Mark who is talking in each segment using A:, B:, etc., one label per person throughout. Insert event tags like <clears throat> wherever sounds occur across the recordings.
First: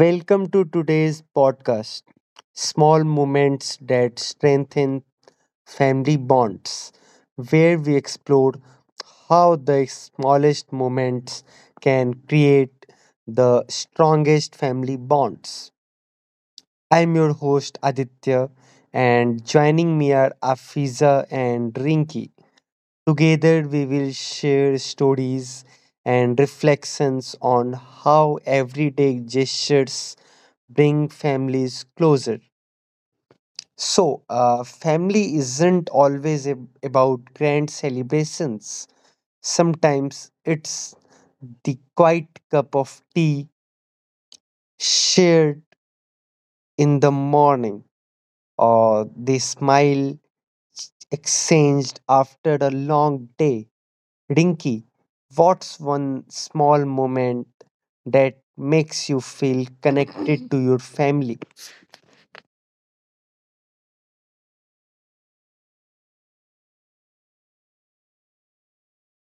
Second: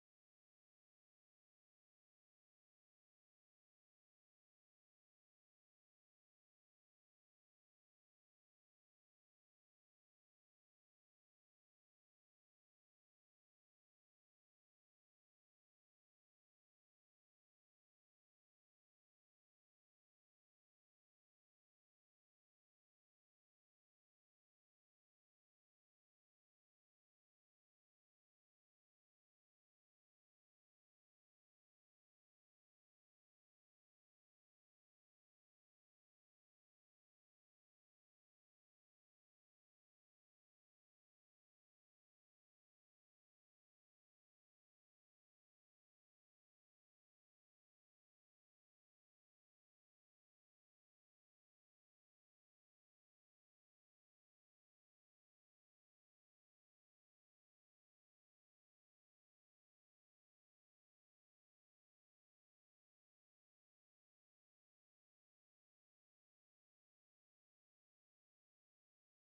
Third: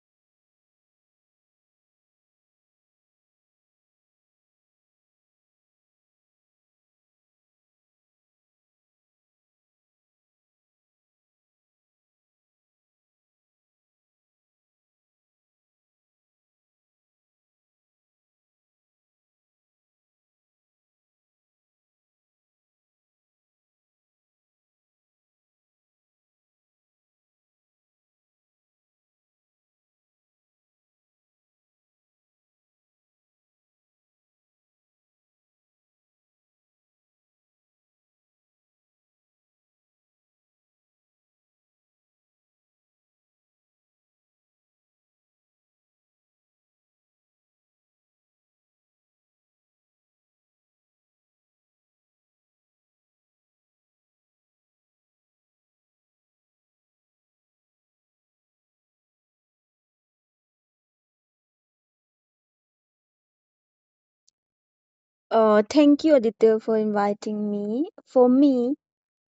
A: Welcome to today's podcast, Small Moments That Strengthen Family Bonds, where we explore how the smallest moments can create the strongest family bonds. I'm your host Aditya, and joining me are Afiza and Rinki. Together, we will share stories and reflections on how everyday gestures bring families closer. So, family isn't always about grand celebrations. Sometimes it's the quiet cup of tea shared in the morning, or the smile exchanged after a long day. Rinky, what's one small moment that makes you feel connected to your family?
B: Thank you, Aditya, for inviting me. For me,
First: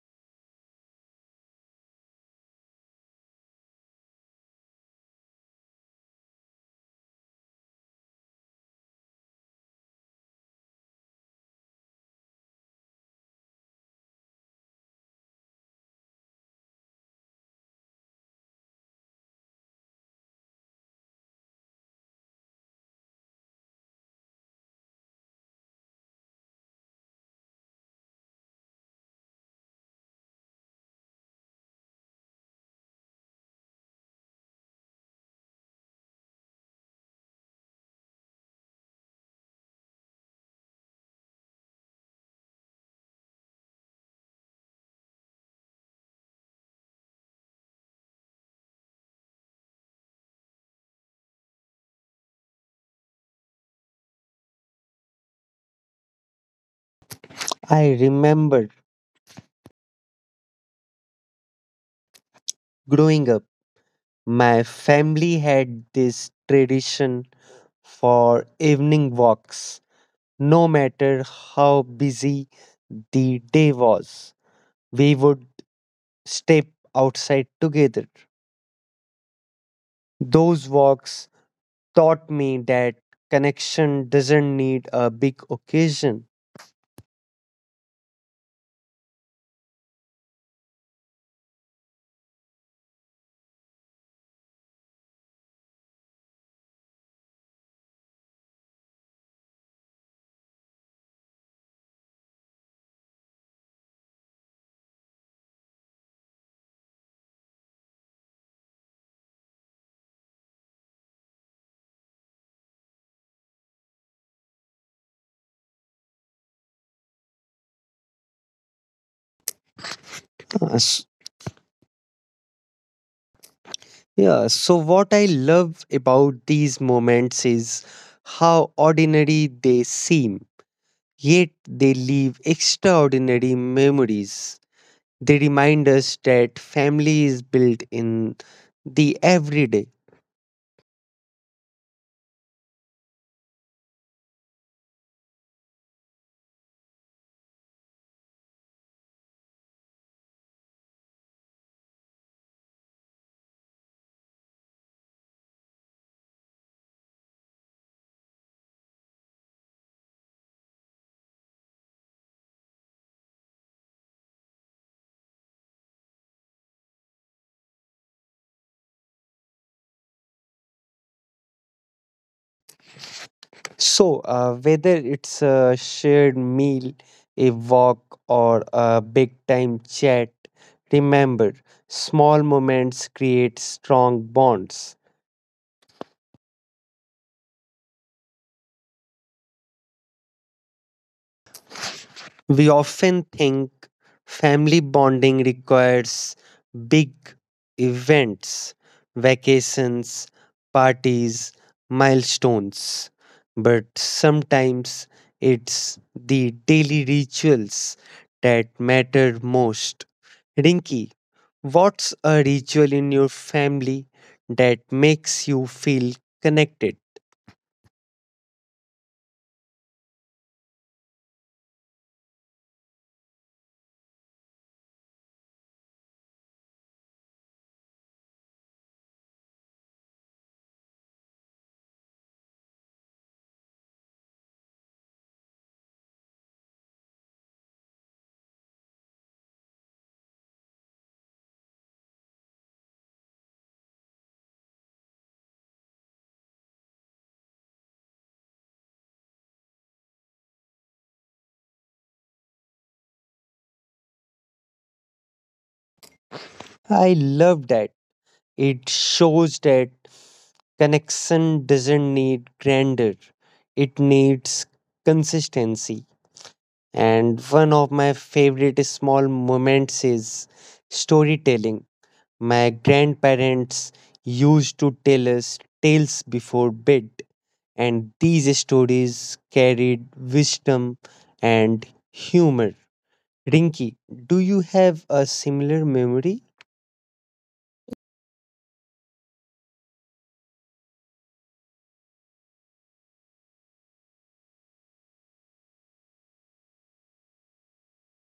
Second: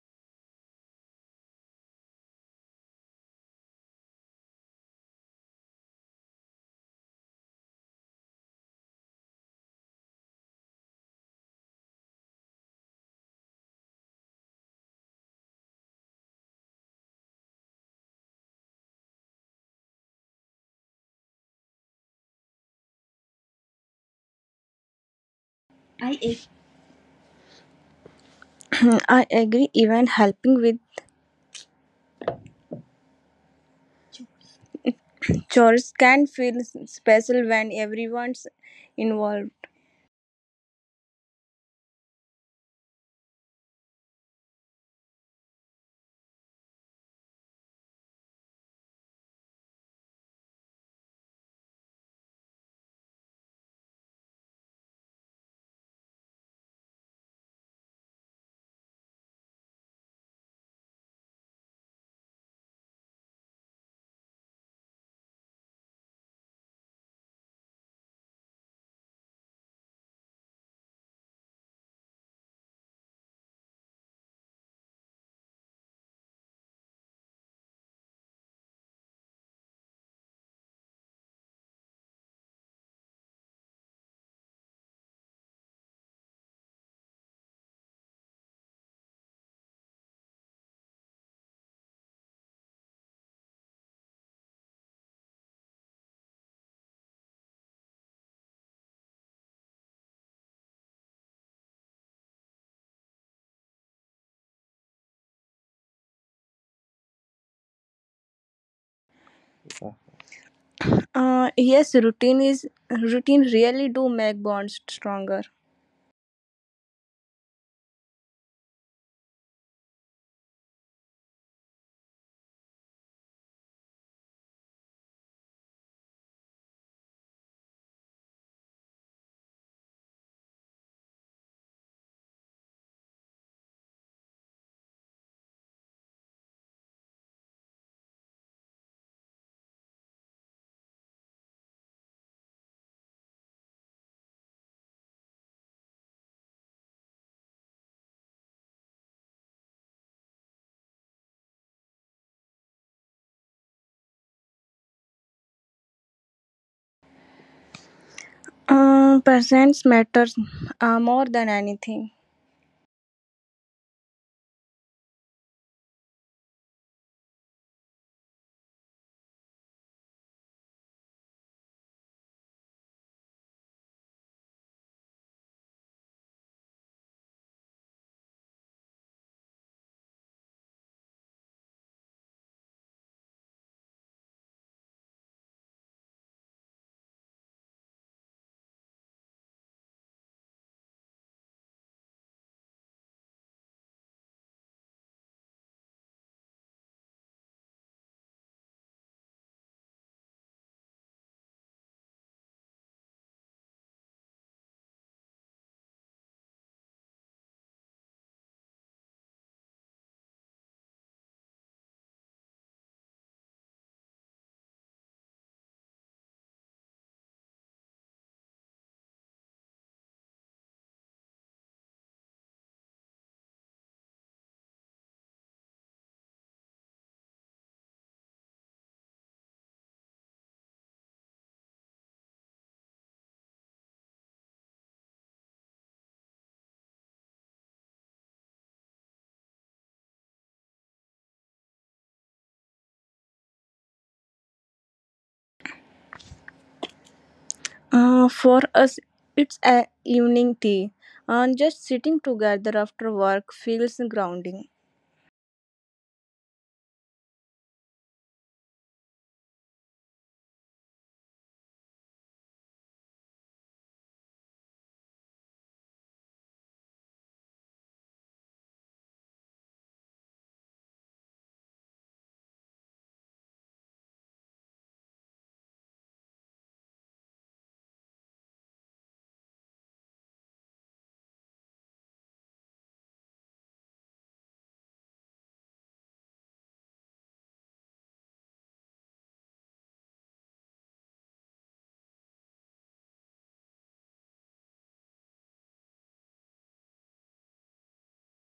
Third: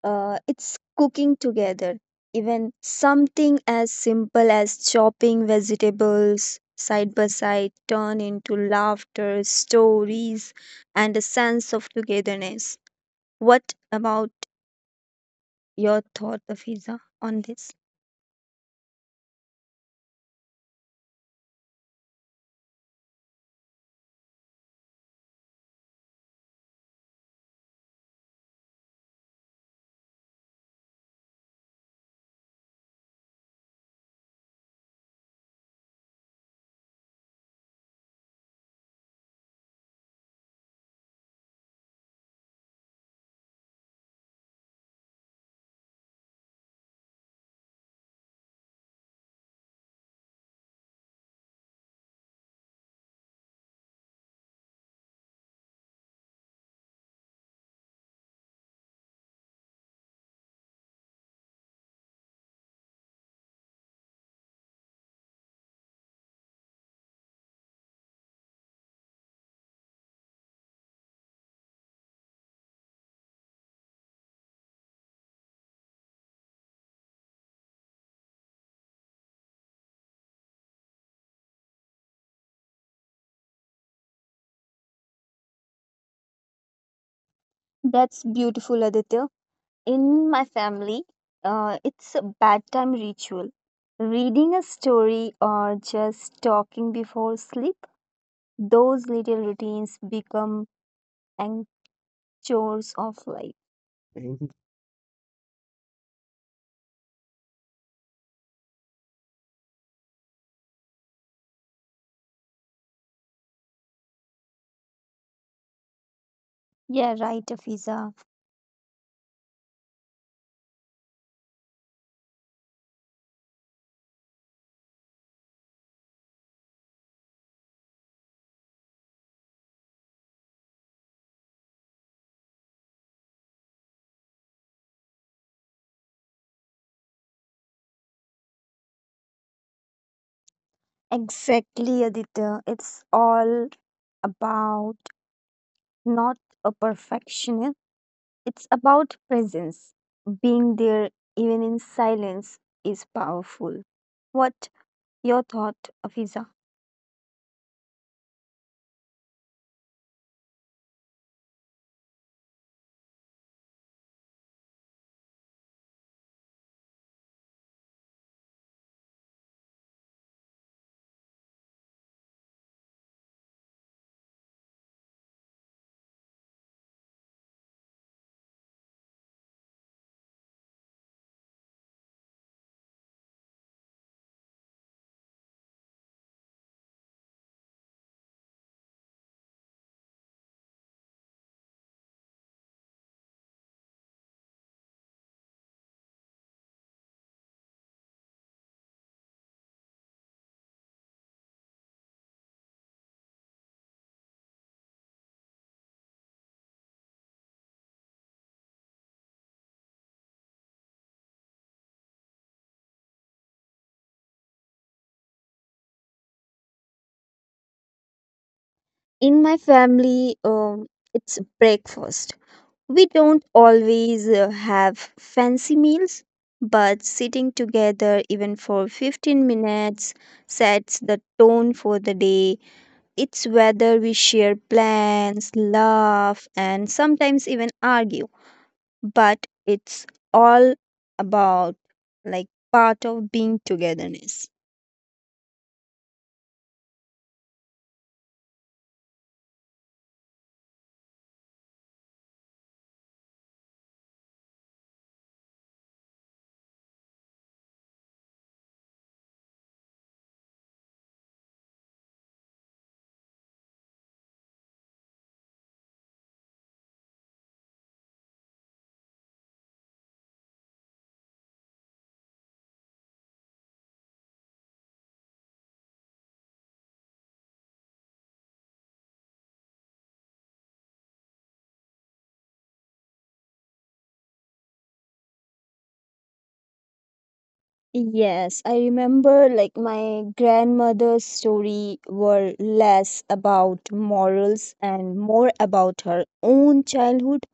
B: it's cooking together. Even something as simple as chopping vegetables side by side turn into laughter, stories, and a sense of togetherness. What about your thought, Afiza, on this?
C: I ag- <clears throat> I agree. Even helping with chores can feel special when everyone's involved.
A: I remember growing up, my family had this tradition for evening walks. No matter how busy the day was, we would step outside together. Those walks taught me that connection doesn't need a big occasion.
B: That's beautiful, Aditya. In my family, it's a bedtime ritual. Reading a story or just talking before sleep. Those little routines become anchors of life.
C: Yes, routine is routine really do make bonds stronger.
B: Yeah, right, Afiza.
A: Uh, Yeah, so what I love about these moments is how ordinary they seem, yet they leave extraordinary memories. They remind us that family is built in the everyday.
B: Exactly, Aditya. It's all about not a perfectionist, it's about presence. Being there, even in silence, is powerful. What your thought, Afiza?
C: Presence matters more than anything.
A: So, whether it's a shared meal, a walk, or a big time chat, remember, small moments create strong bonds. We often think family bonding requires big events, vacations, parties, milestones, but sometimes it's the daily rituals that matter most. Rinky, what's a ritual in your family that makes you feel connected?
B: In my family, it's breakfast. We don't always have fancy meals, but sitting together even for 15 minutes sets the tone for the day. It's whether we share plans, laugh, and sometimes even argue, but it's all about like part of being togetherness.
C: For us, it's a evening tea. Just sitting together after work feels grounding.
A: I love that. It shows that connection doesn't need grandeur, it needs consistency. And one of my favorite small moments is storytelling. My grandparents used to tell us tales before bed, and these stories carried wisdom and humor. Rinky, do you have a similar memory?
B: Yes, I remember like my grandmother's story were less about morals and more about her own childhood.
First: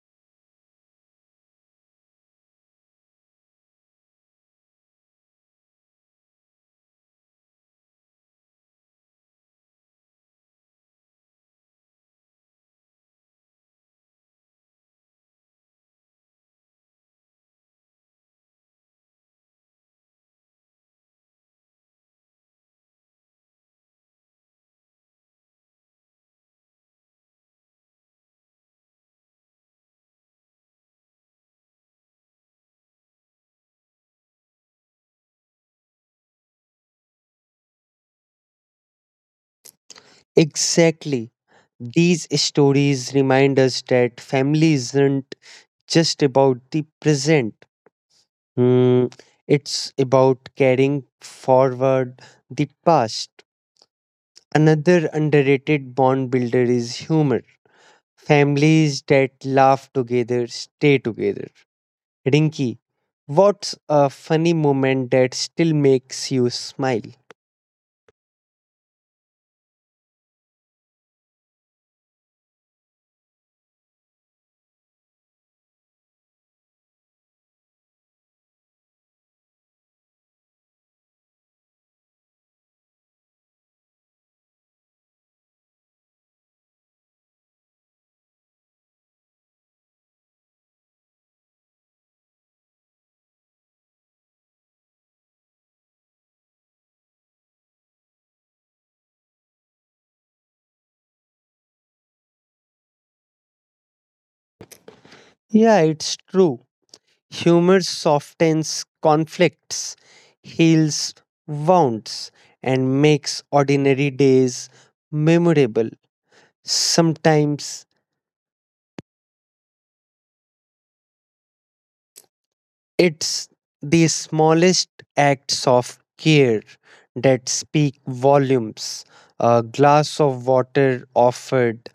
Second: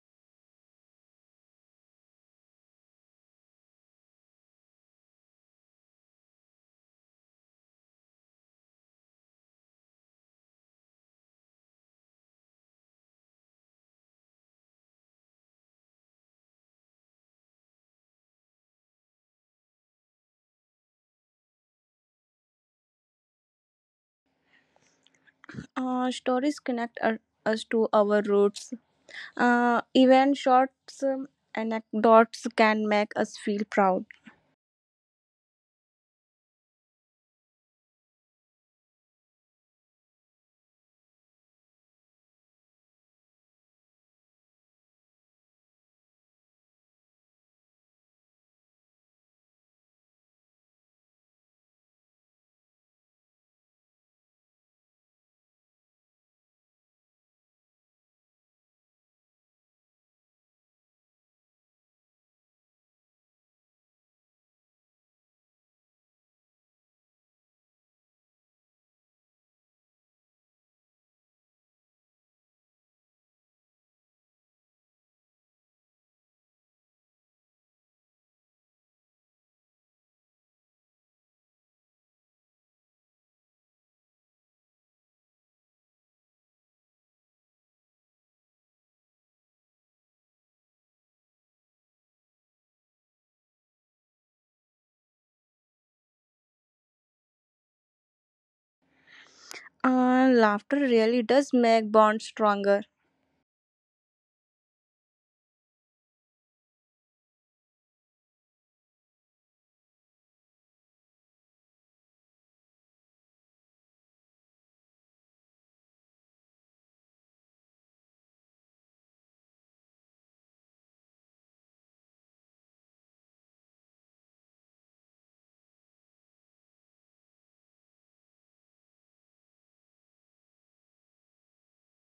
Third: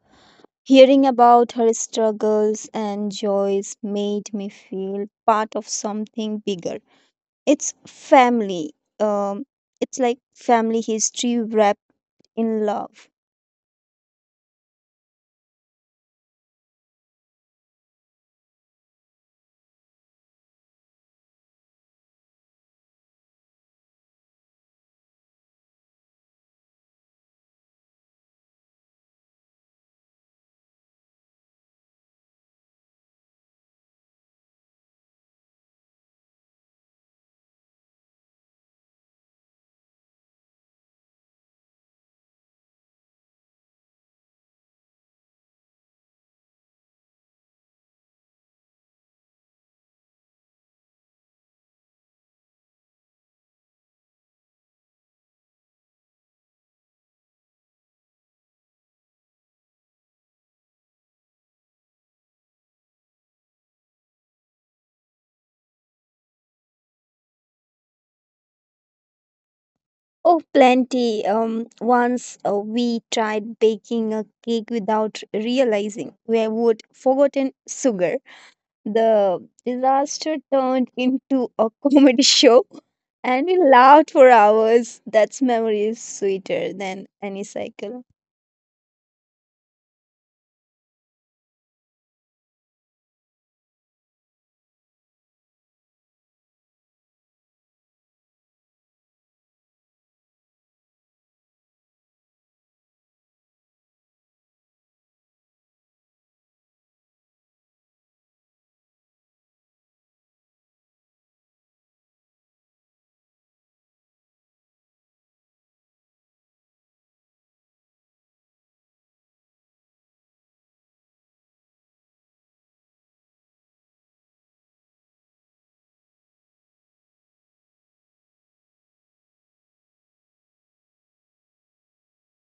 B: Hearing about her struggles and joys made me feel part of something bigger. It's family. Um, it's like family history wrapped in love.
C: Stories connect us to our roots. Even short um, anecdotes can make us feel proud.
A: Exactly. These stories remind us that family isn't just about the present. Hmm, it's about carrying forward the past. Another underrated bond builder is humor. Families that laugh together stay together. Rinky, what's a funny moment that still makes you smile?
B: Oh, plenty. Once we tried baking a cake without realizing we would forgotten sugar. The disaster turned into a comedy <laughs> show, and we laughed for hours. That's memory is sweeter than any cycle.
C: Laughter really does make bonds stronger.
A: Yeah, it's true. Humor softens conflicts, heals wounds, and makes ordinary days memorable. Sometimes it's the smallest acts of care that speak volumes. A glass of water offered,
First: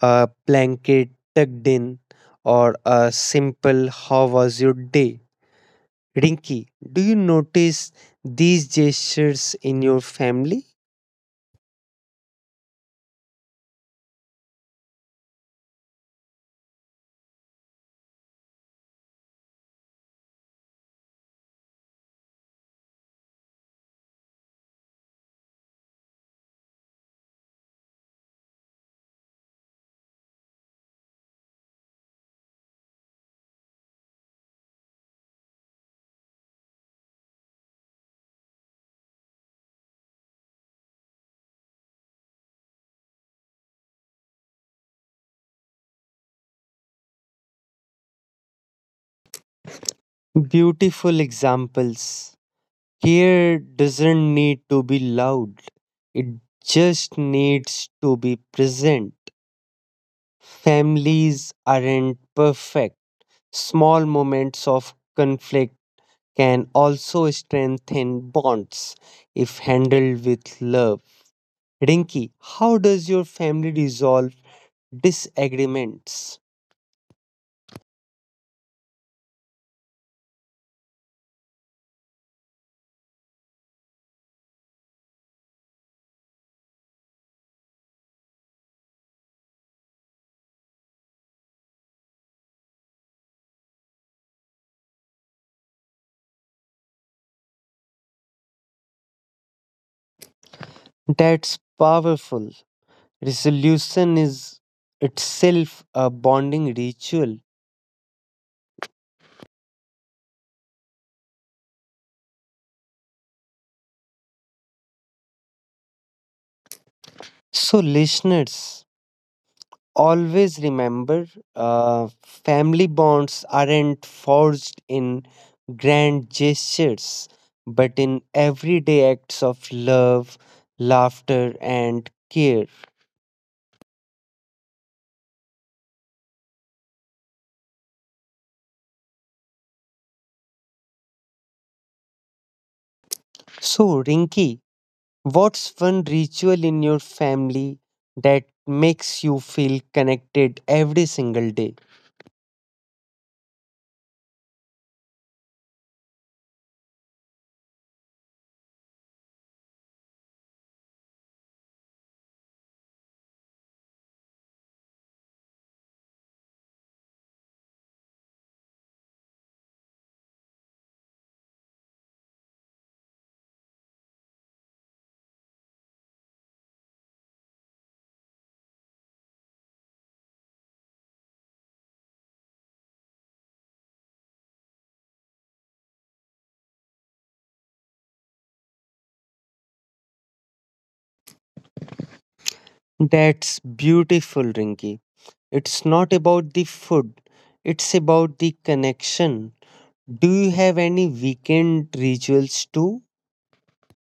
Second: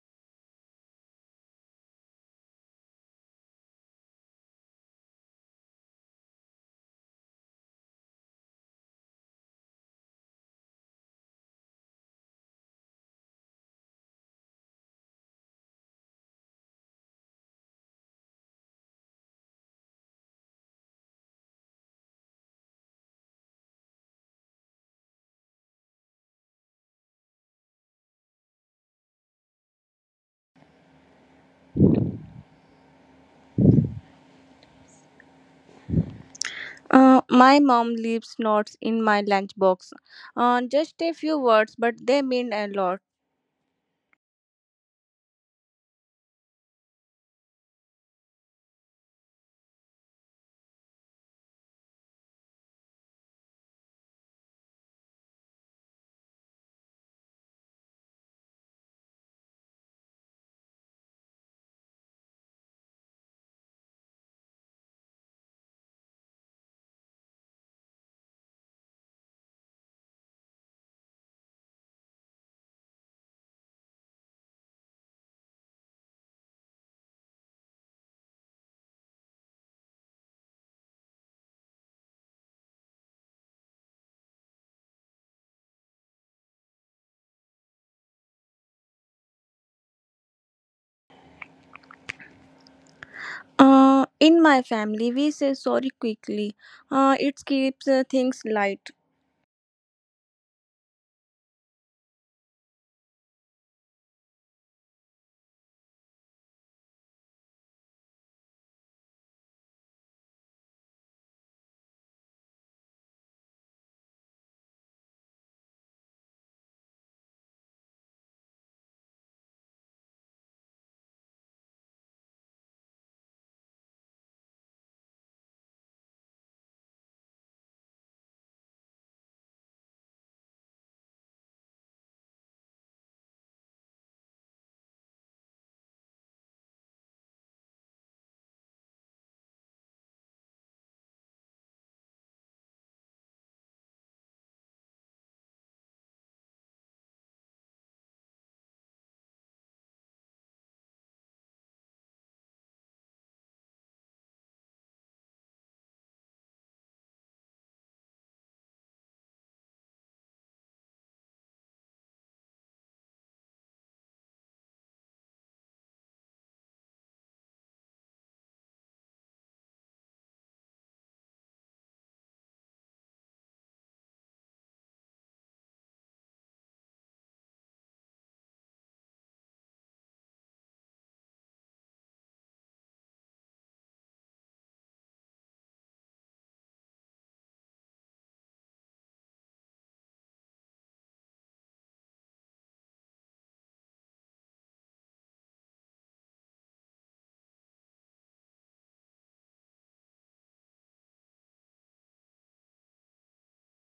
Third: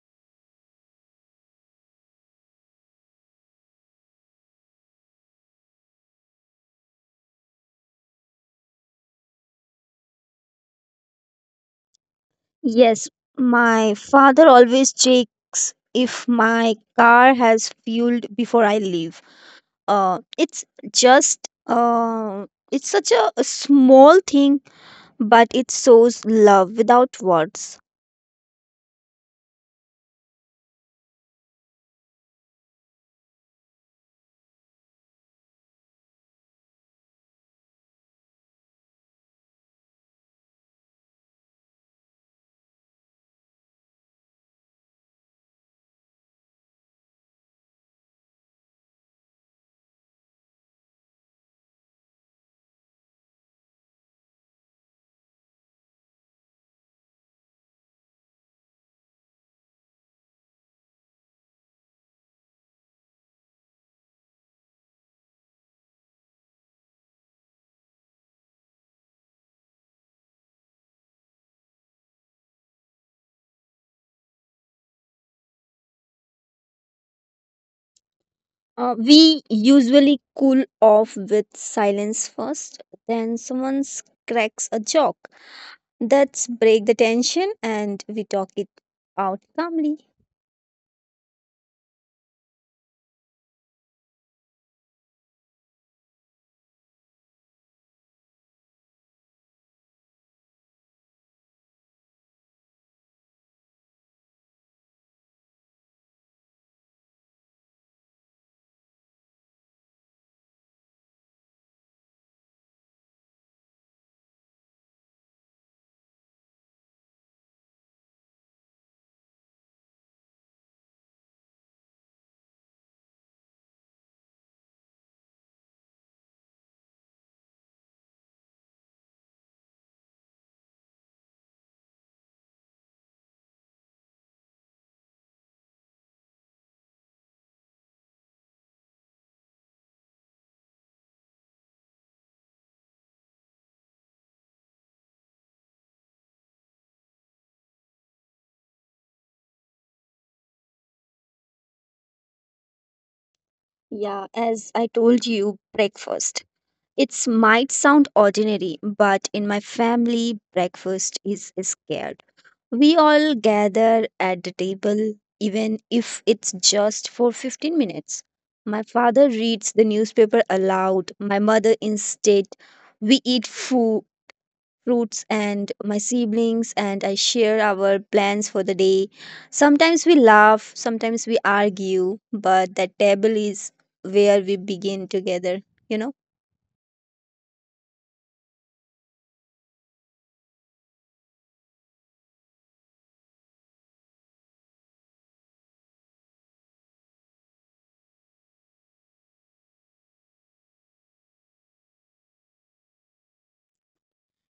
A: a blanket tucked in, or a simple how was your day. Rinki, do you notice these gestures in your family?
B: Yes, my father always checks if my car has fueled before I leave. It's just it's such a small thing but it shows love without words.
C: My mom leaves notes in my lunchbox. Just a few words, but they mean a lot.
A: Beautiful examples. Care doesn't need to be loud, it just needs to be present. Families aren't perfect. Small moments of conflict can also strengthen bonds if handled with love. Rinki, how does your family resolve disagreements?
B: We usually cool off with silence first, then cracks a joke. That's break the tension and we talk it out calmly.
C: In my family, we say sorry quickly. It keeps things light.
A: That's powerful. Resolution is itself a bonding ritual. So, listeners, always remember, uh, family bonds aren't forged in grand gestures, but in everyday acts of love, laughter, and care. So, Rinky, what's one ritual in your family that makes you feel connected every single day?
B: Yeah, as I told you, breakfast. It might sound ordinary, but in my family, breakfast is scared. We all gather at the table, even if it's just for 15 minutes. My father reads the newspaper aloud. My mother instead, we eat food, fruits, and my siblings, and I share our plans for the day. Sometimes we laugh, sometimes we argue, but that table is where we begin together, you know?
A: That's beautiful, Rinky. It's not about the food, it's about the connection. Do you have any weekend rituals too?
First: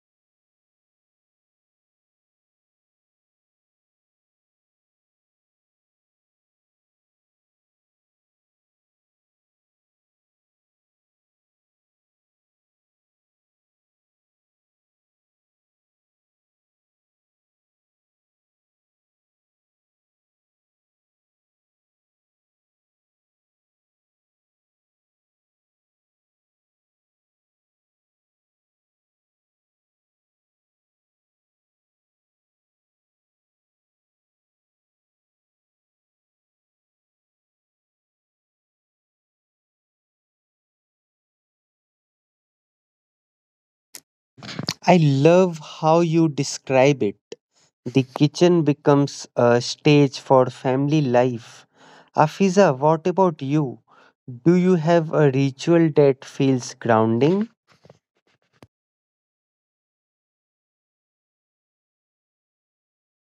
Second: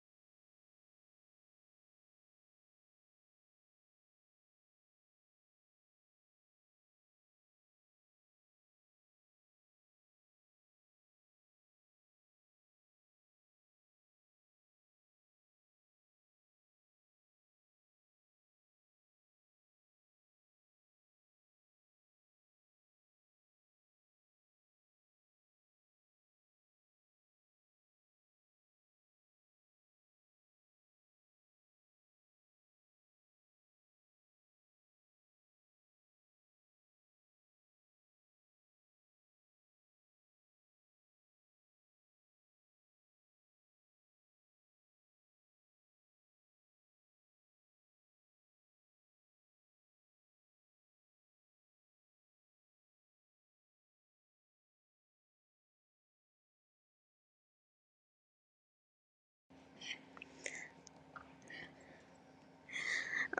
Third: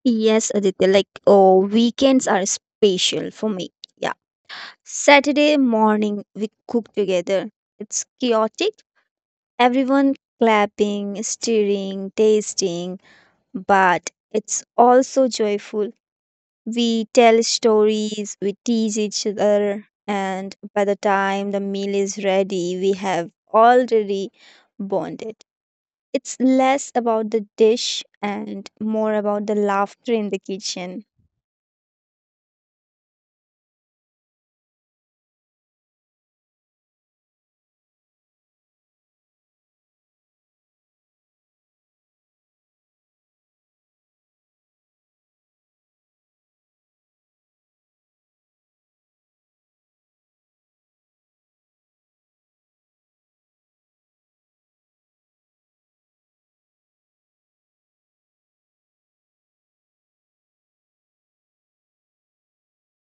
B: Yes, Aditya, like, oh, weekends are special for me. Saturday morning, we cook together. It's chaotic. Everyone clapping, stirring, tasting, but it's also joyful. We tell stories, we tease each other, and by the time the meal is ready, we have already bonded. It's less about the dish and more about the laughter in the kitchen.
A: I love how you describe it. The kitchen becomes a stage for family life. Afiza, what about you? Do you have a ritual that feels grounding?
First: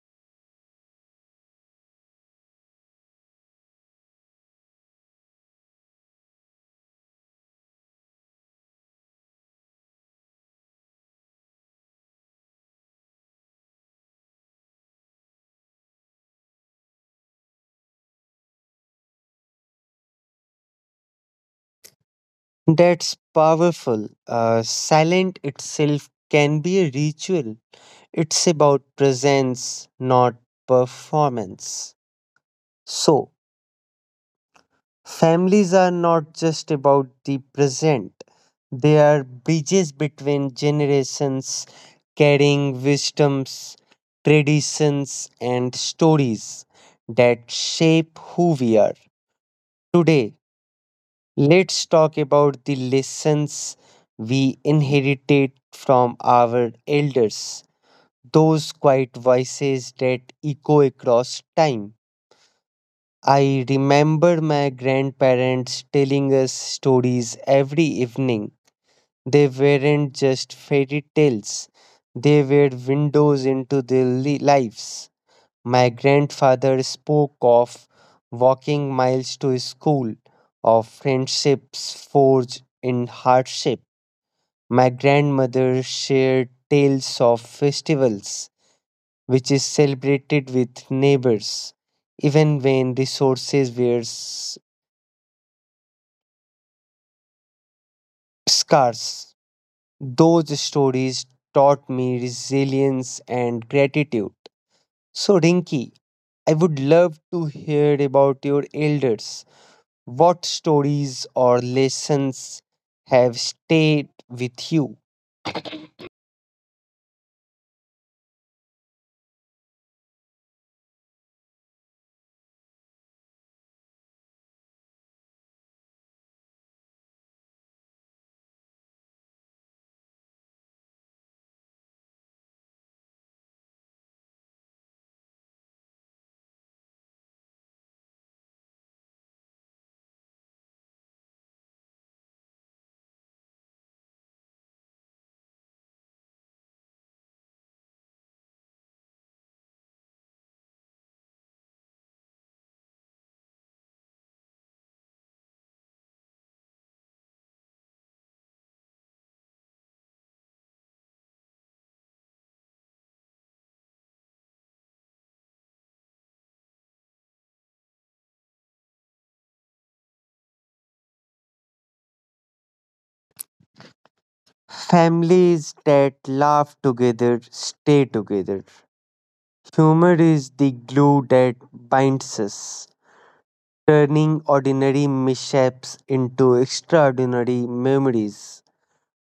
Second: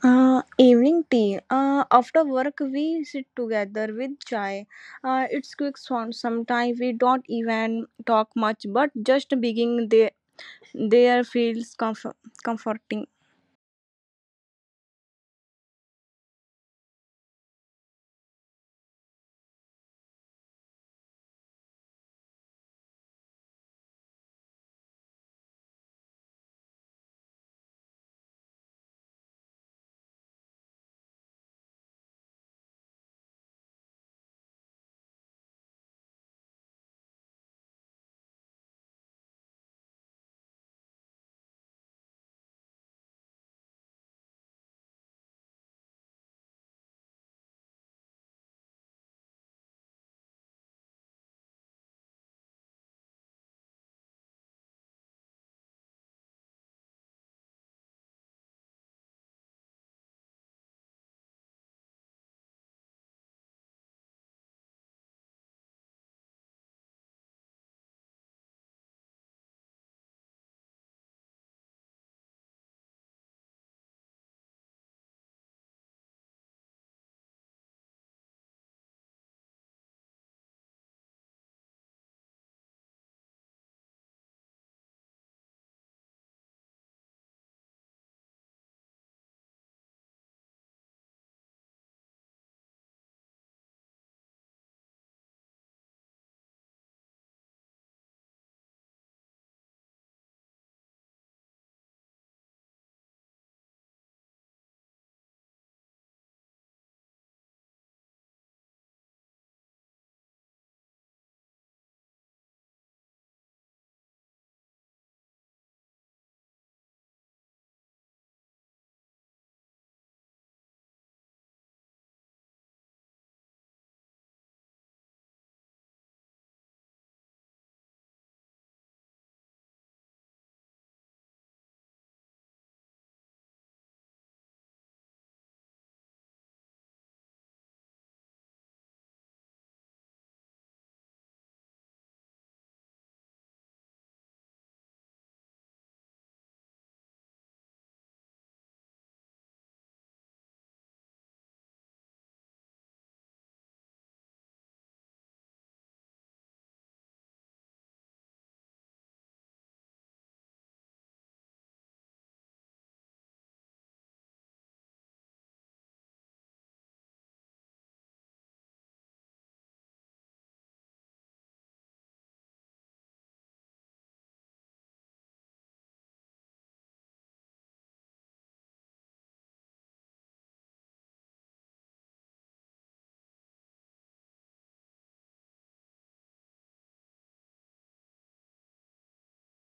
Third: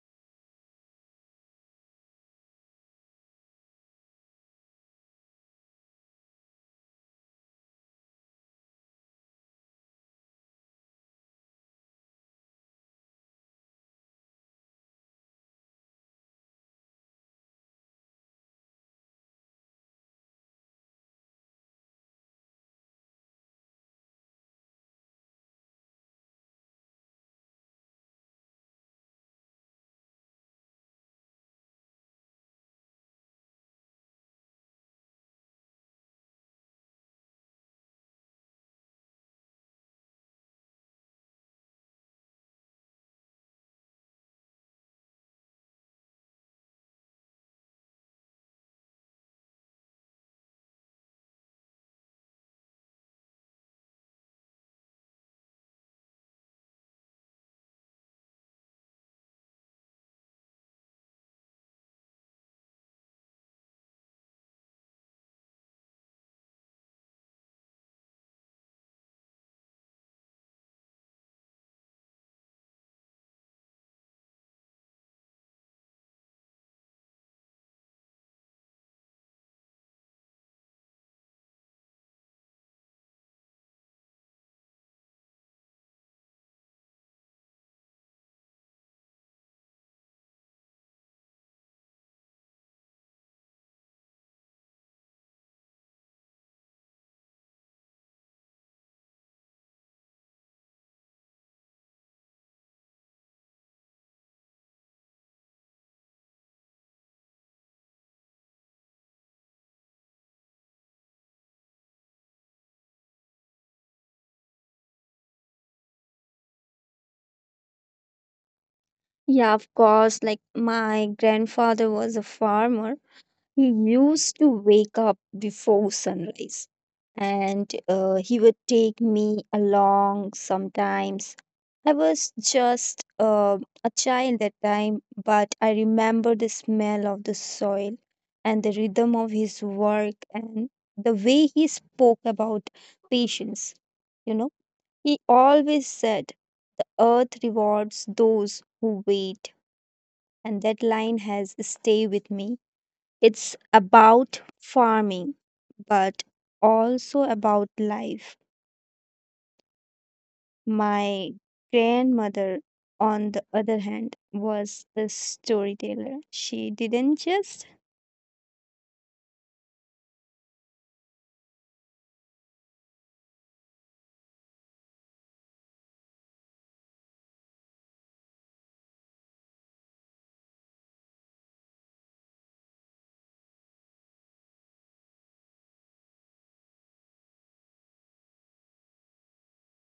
C: Evening tea. After work, we sit together with chai. It's quick sound. Sometimes we don't even talk much, but just being there feels comforting.
A: That's powerful. Silent itself can be a ritual. It's about presence, not performance. So, families are not just about the present, they are bridges between generations, carrying wisdoms, traditions, and stories that shape who we are today. Let's talk about the lessons we inherited from our elders, those quiet voices that echo across time. I remember my grandparents telling us stories every evening. They weren't just fairy tales, they were windows into their lives. My grandfather spoke of walking miles to school, of friendships forged in hardship. My grandmother shared tales of festivals, which is celebrated with neighbors, even when resources were scarce. Those stories taught me resilience and gratitude. So, Rinki, I would love to hear about your elders. What stories or lessons have stayed with you?
B: Yeah, of course, like my grandfather was a farmer. He used to wake up before sunrise and he would take me along sometimes. I was just a child that time, but I remember the smell of the soil and the rhythm of his work and the way he spoke about patience. You know, he always said, the earth rewards those who wait, and that line has stayed with me. It's about farming, but also about life. My grandmother, on the other hand, was a storyteller. She didn't just.
A: Families that laugh together stay together. Humor is the glue that binds us, turning ordinary mishaps into extraordinary memories.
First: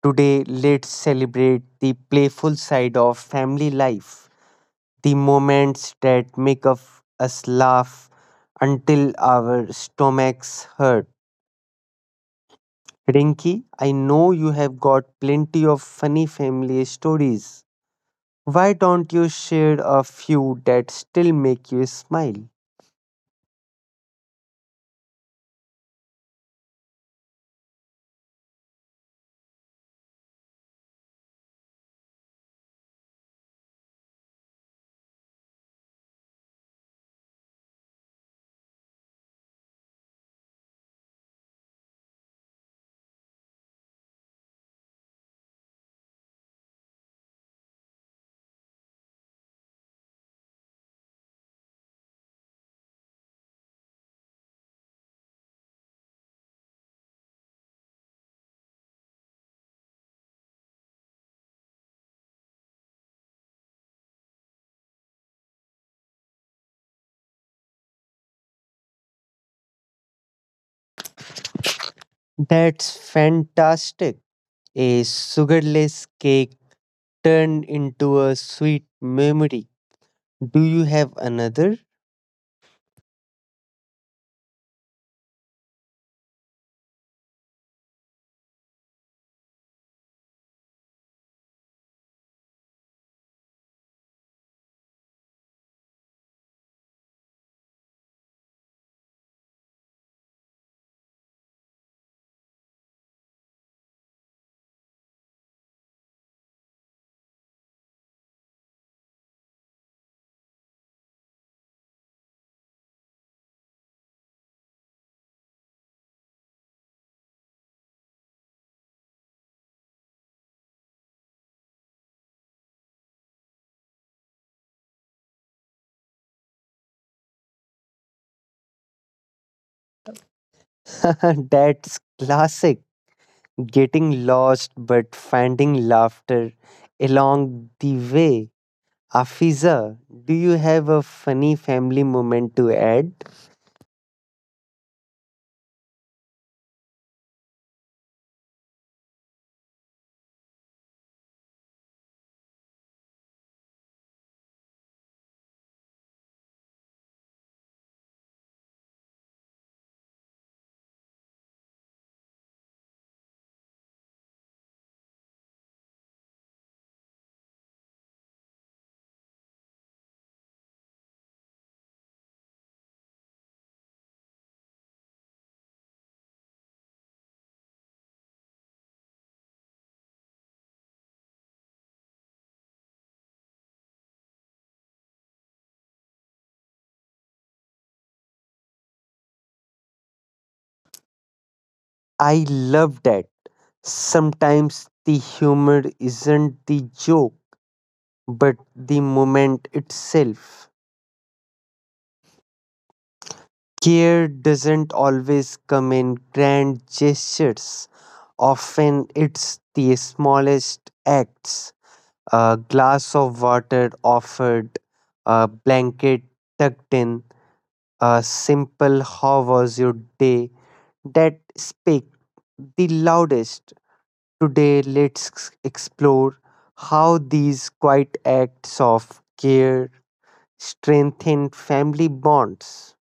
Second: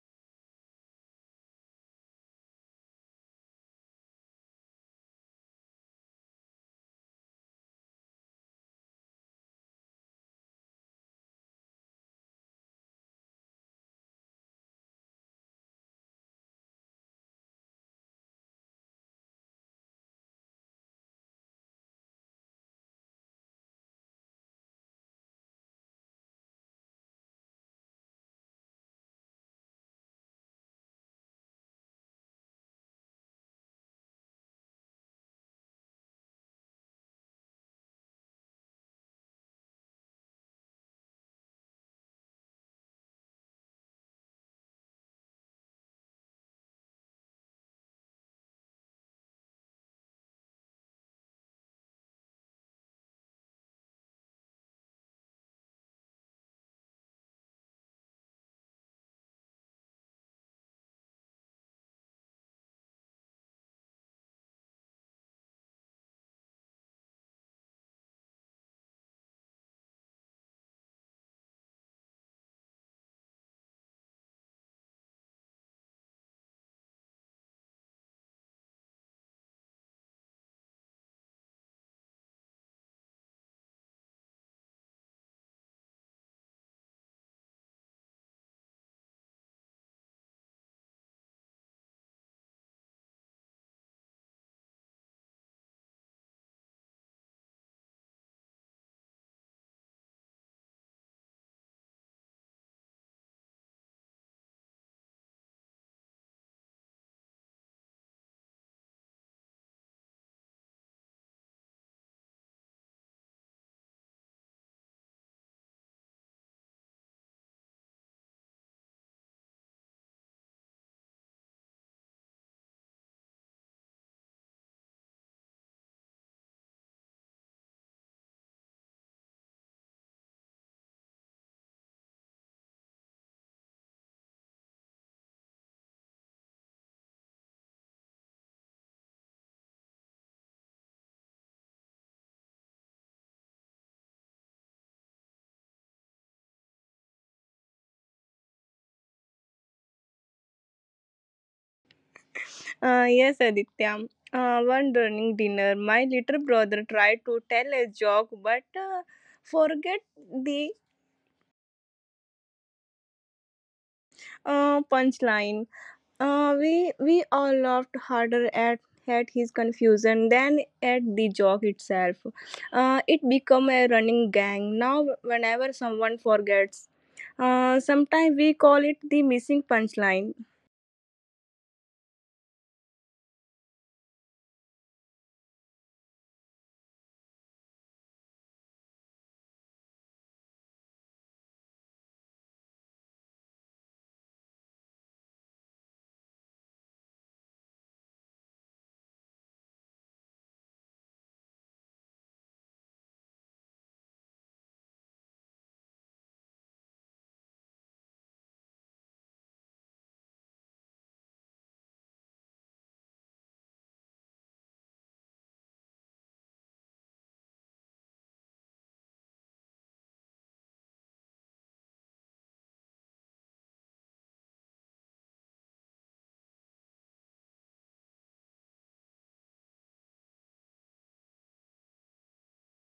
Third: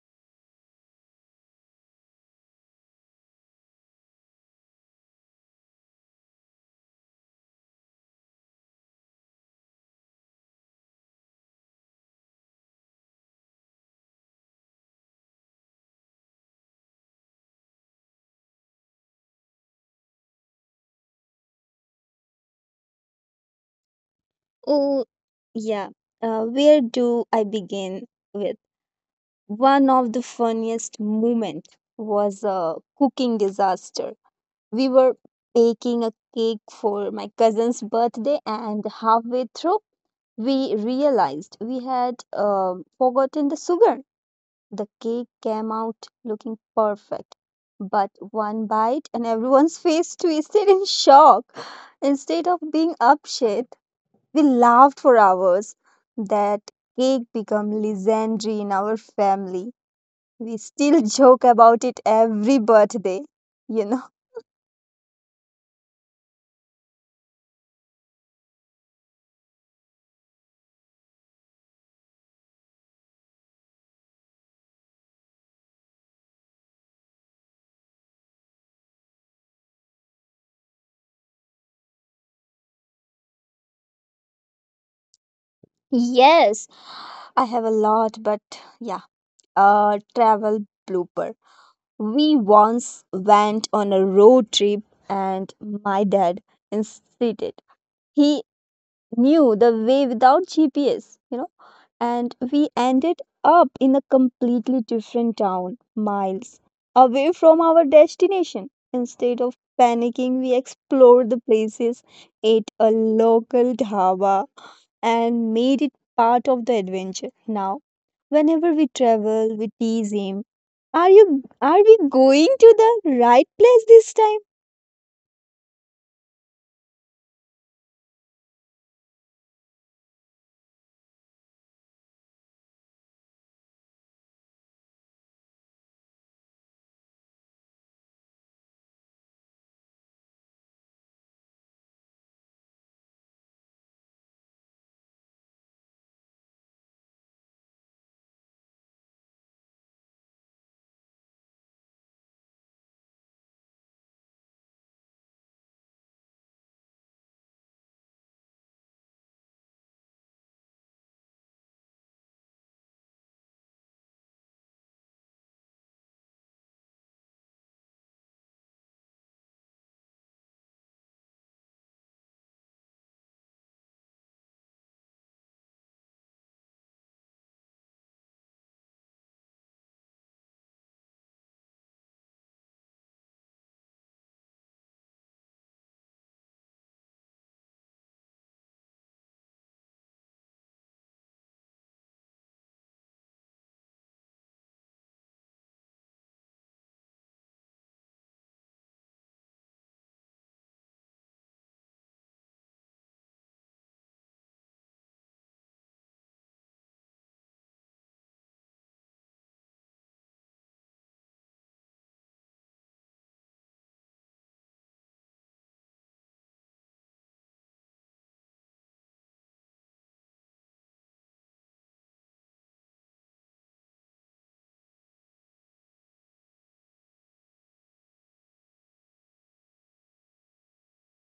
A: Today, let's celebrate the playful side of family life, the moments that make of us laugh until our stomachs hurt. Rinky, I know you have got plenty of funny family stories. Why don't you share a few that still make you smile?
B: Oh, yeah. Where do I begin with? One of the funniest moments was a cooking disaster. We were baking a cake for my cousin's birthday, and halfway through, we realized we had forgotten the sugar. The cake came out looking perfect, but one bite and everyone's <laughs> face twisted in shock. Instead of being upset, we laughed for hours. That cake became legendary in our family. We still <laughs> joke about it every birthday, you know.
A: That's fantastic. A sugarless cake turned into a sweet memory. Do you have another?
B: Yes, I have a lot, but yeah, a travel blooper. We once went on a road trip, and my dad insisted he knew the way without GPS, you know, and we ended up in a completely different town, miles away from our destination. Instead of panicking, we explored the places, ate a local dhaba, and made it part of the adventure. Now, whenever we travel, we tease him. Are we going to the right place this time?
A: <laughs> That's classic. Getting lost but finding laughter along the way. Afiza, do you have a funny family moment to add?
C: Yes, Aditya. One during dinner, my little brother tried to tell a joke, but forget the punchline. We all laughed harder at his confusion than at the joke itself. It became a running gang now. Whenever someone forgets, sometimes we call it the missing punchline.
A: I love that. Sometimes the humor isn't the joke, but the moment itself. Care doesn't always come in grand gestures, often, it's the smallest acts. A glass of water offered, a blanket tucked in, a simple how was your day that speak the loudest. Today, let's explore how these quiet acts of care strengthen family bonds.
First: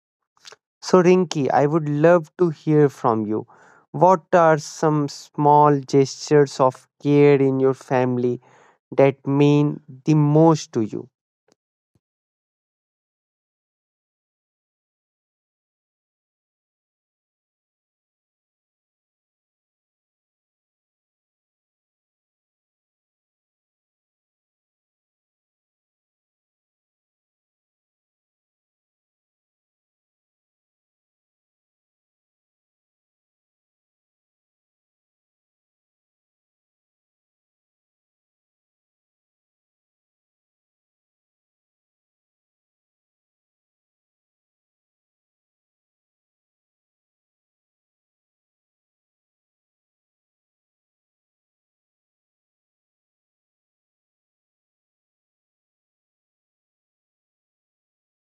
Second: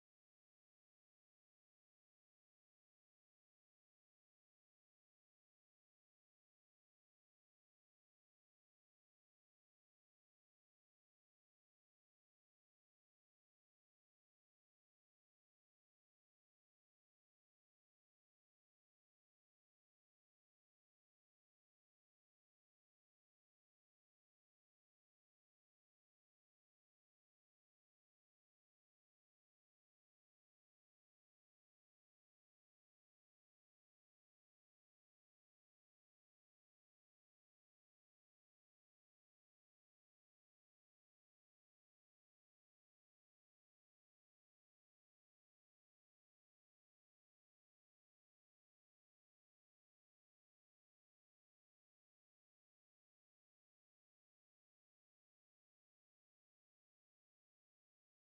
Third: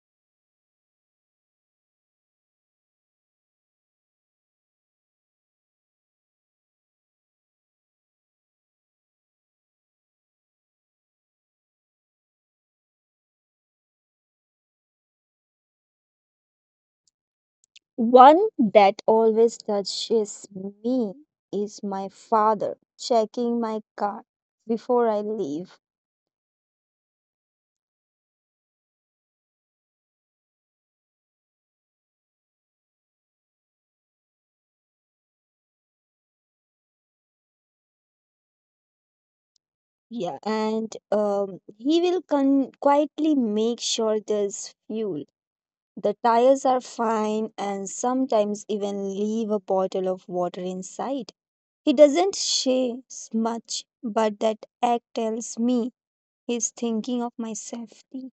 A: So, Rinki, I would love to hear from you. What are some small gestures of care in your family that mean the most to you?
B: One that always touches me is my father checking my car before I leave. Yeah. And he will quietly make sure there's fuel. The tires are fine and sometimes even leave a bottle of water inside. He doesn't say much, but that act tells me he's thinking of my safety.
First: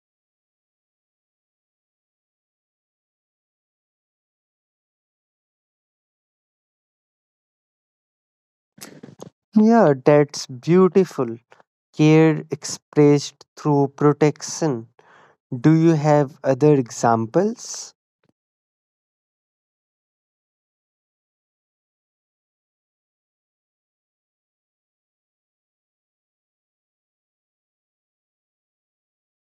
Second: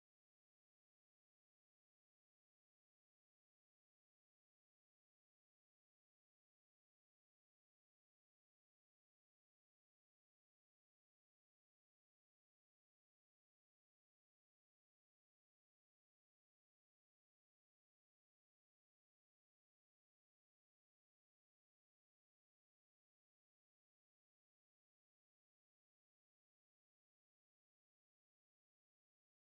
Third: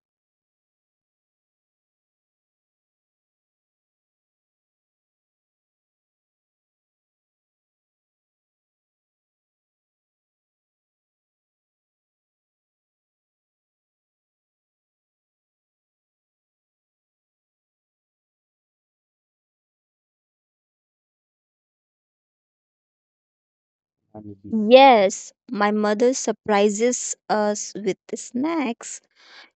A: Yeah, that's beautiful. Care expressed through protection. Do you have other examples?
B: Yes, my mother surprises us with snacks.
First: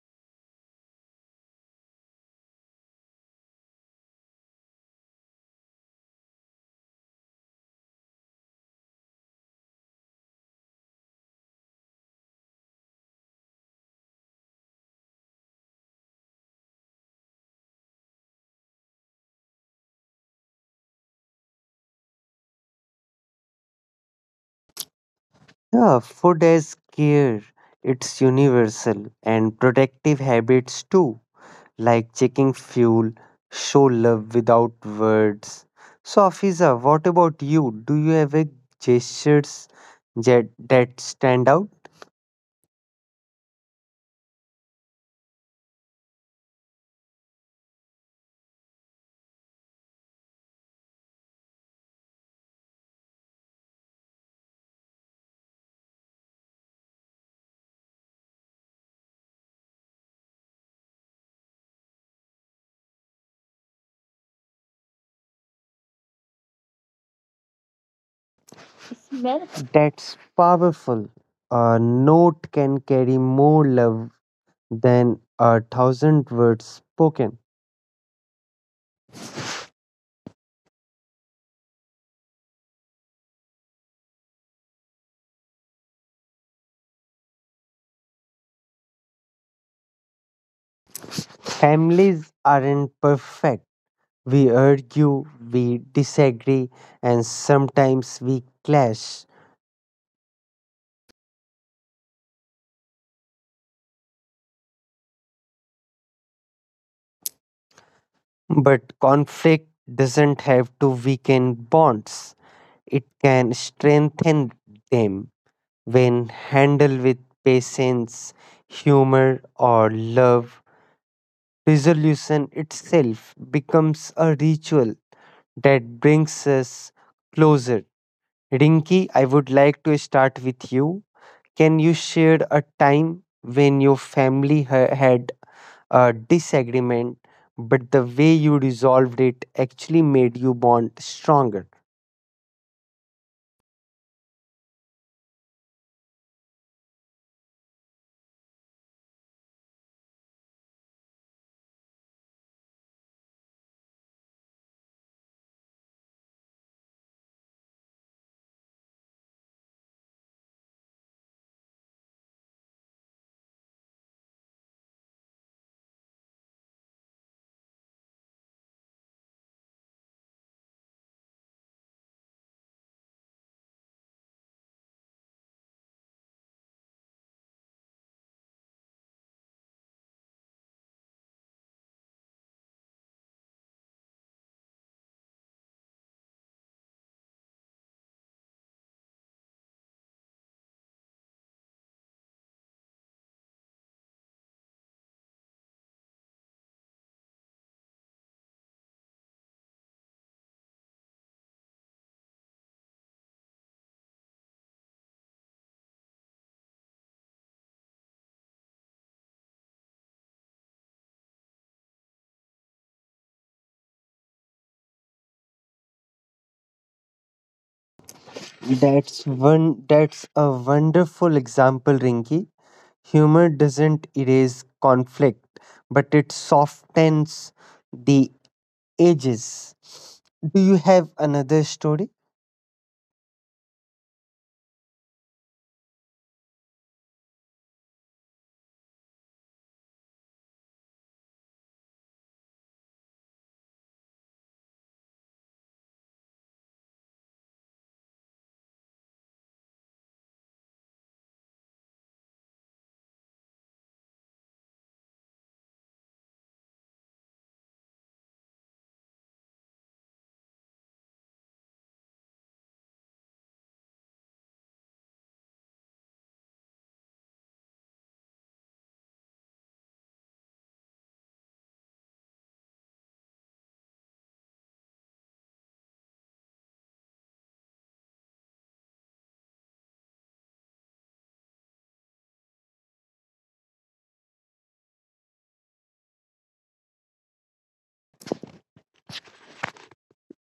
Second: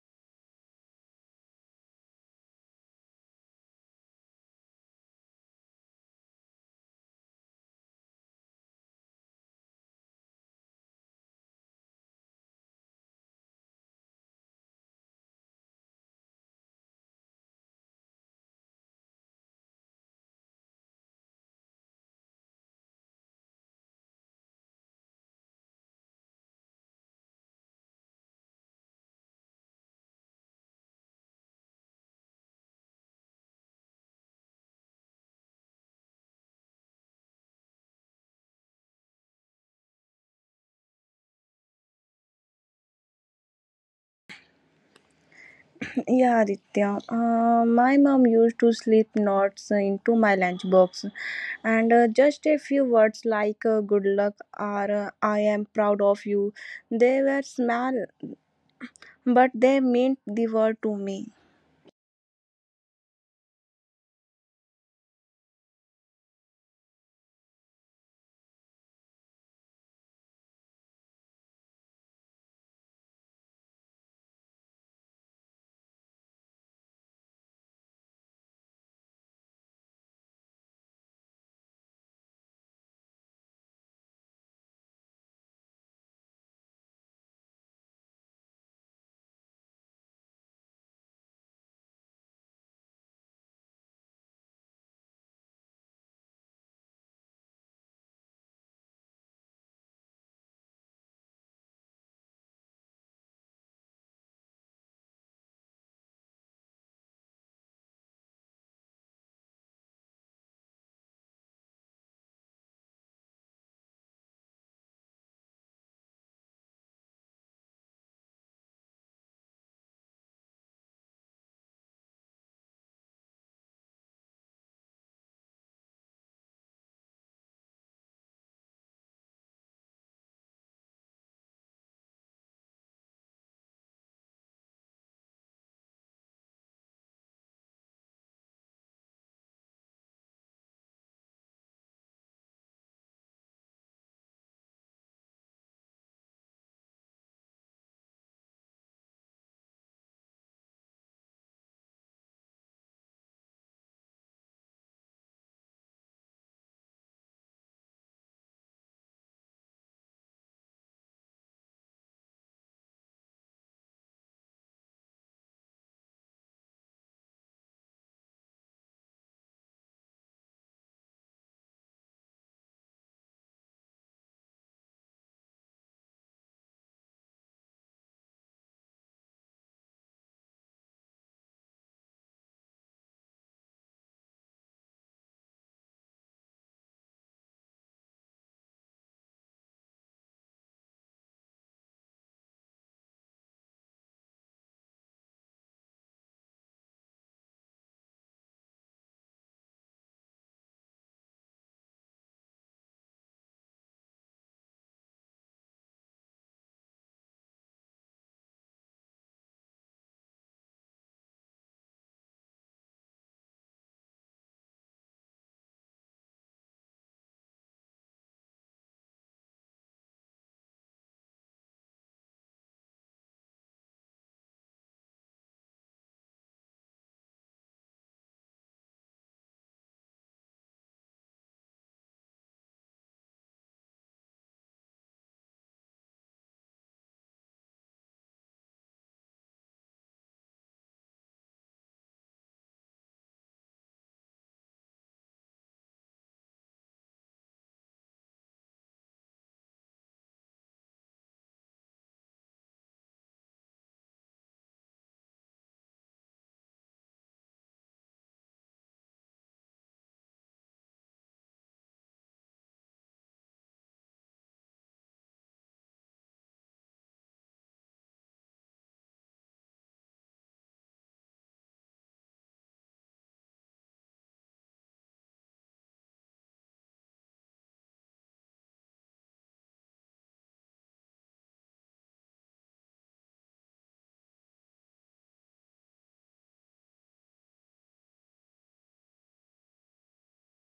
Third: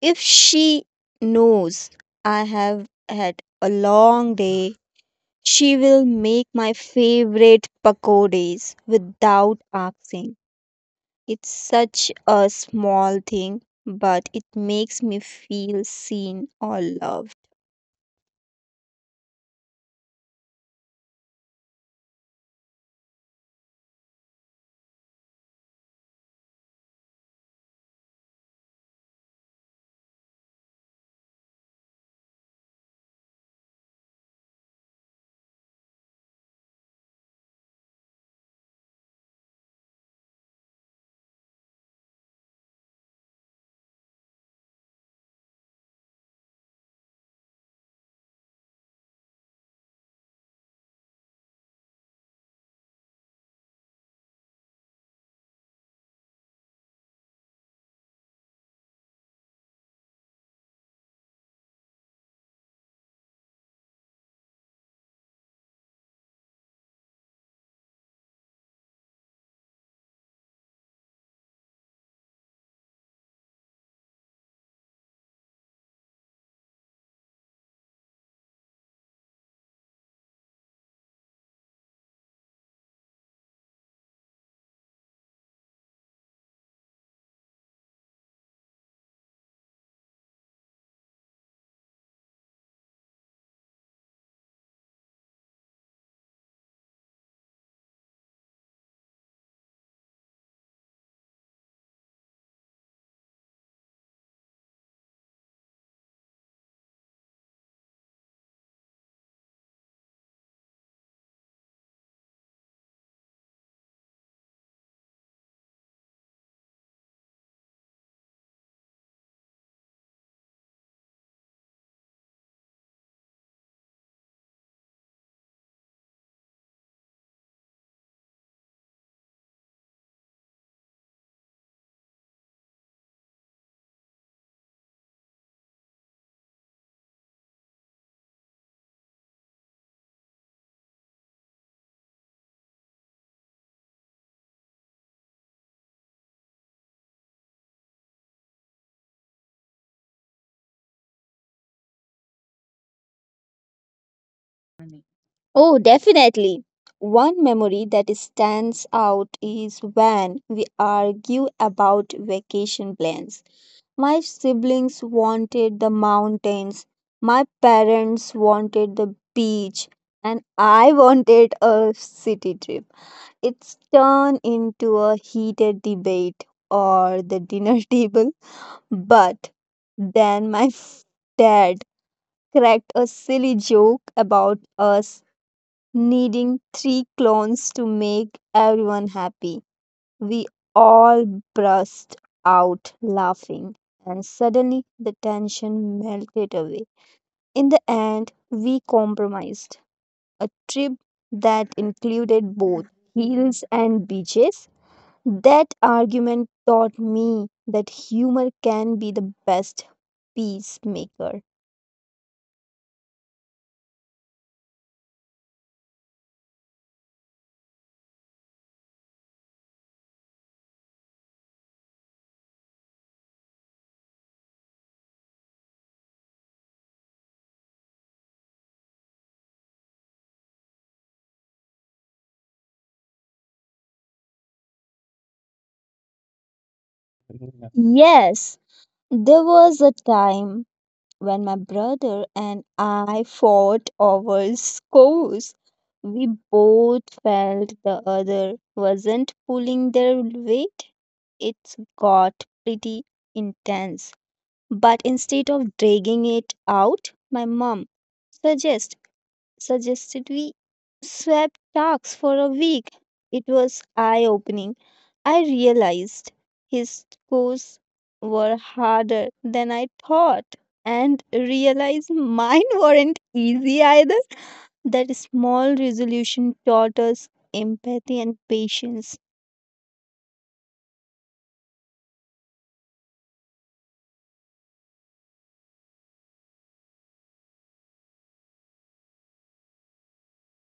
B: If she knows I have had a long day, she will make my favorite pakodas without asking. It's such a small thing, but it makes me feel seen or loved.
A: Yeah, food as care. It's universal, and protective habits too, like checking fuel, show love without words. So, Afiza, what about you? Do you have a gestures that stand out?
C: <clears throat> Yeah, Aditya. My mom used to slip notes into my lunchbox, and just a few words like "good luck" or "I am proud of you." They were small, but they meant the world to me.
A: Smell. That's powerful. A note can carry more love than a thousand words spoken. Families aren't perfect. We argue, we disagree, and sometimes we clash. But conflict doesn't have to weaken bonds, it can strengthen them when handled with patience, humor, or love. Resolution itself becomes a ritual that brings us closer. Rinki, I would like to start with you. Can you share a time when your family had a disagreement, but the way you resolved it actually made you bond stronger?
B: Oh, definitely. One memory that stands out is when we argue about vacation plans. My siblings wanted the mountains, my parents wanted the beach, and I <laughs> wanted a city trip. It's turned into a heated debate or the dinner <laughs> table, but then my <laughs> f- dad cracked a silly joke about us needing 3 clones to make everyone happy. We all burst out laughing, and suddenly the tension melted away. In the end, we compromised a trip that included both hills and beaches. That argument taught me that humor can be the best peacemaker.
A: That's one. That's a wonderful example, Rinky. Humor doesn't erase conflict, but it softens the edges. Do you have another story?
B: Yes, there was a time when my brother and I fought over scores, we both felt the other wasn't pulling their weight. It's got pretty intense. But instead of dragging it out, my mom suggest suggested we swap tasks for a week. It was eye opening. I realized his scores were harder than I thought and realized mine <laughs> weren't easy either. That small resolution taught us empathy and patience.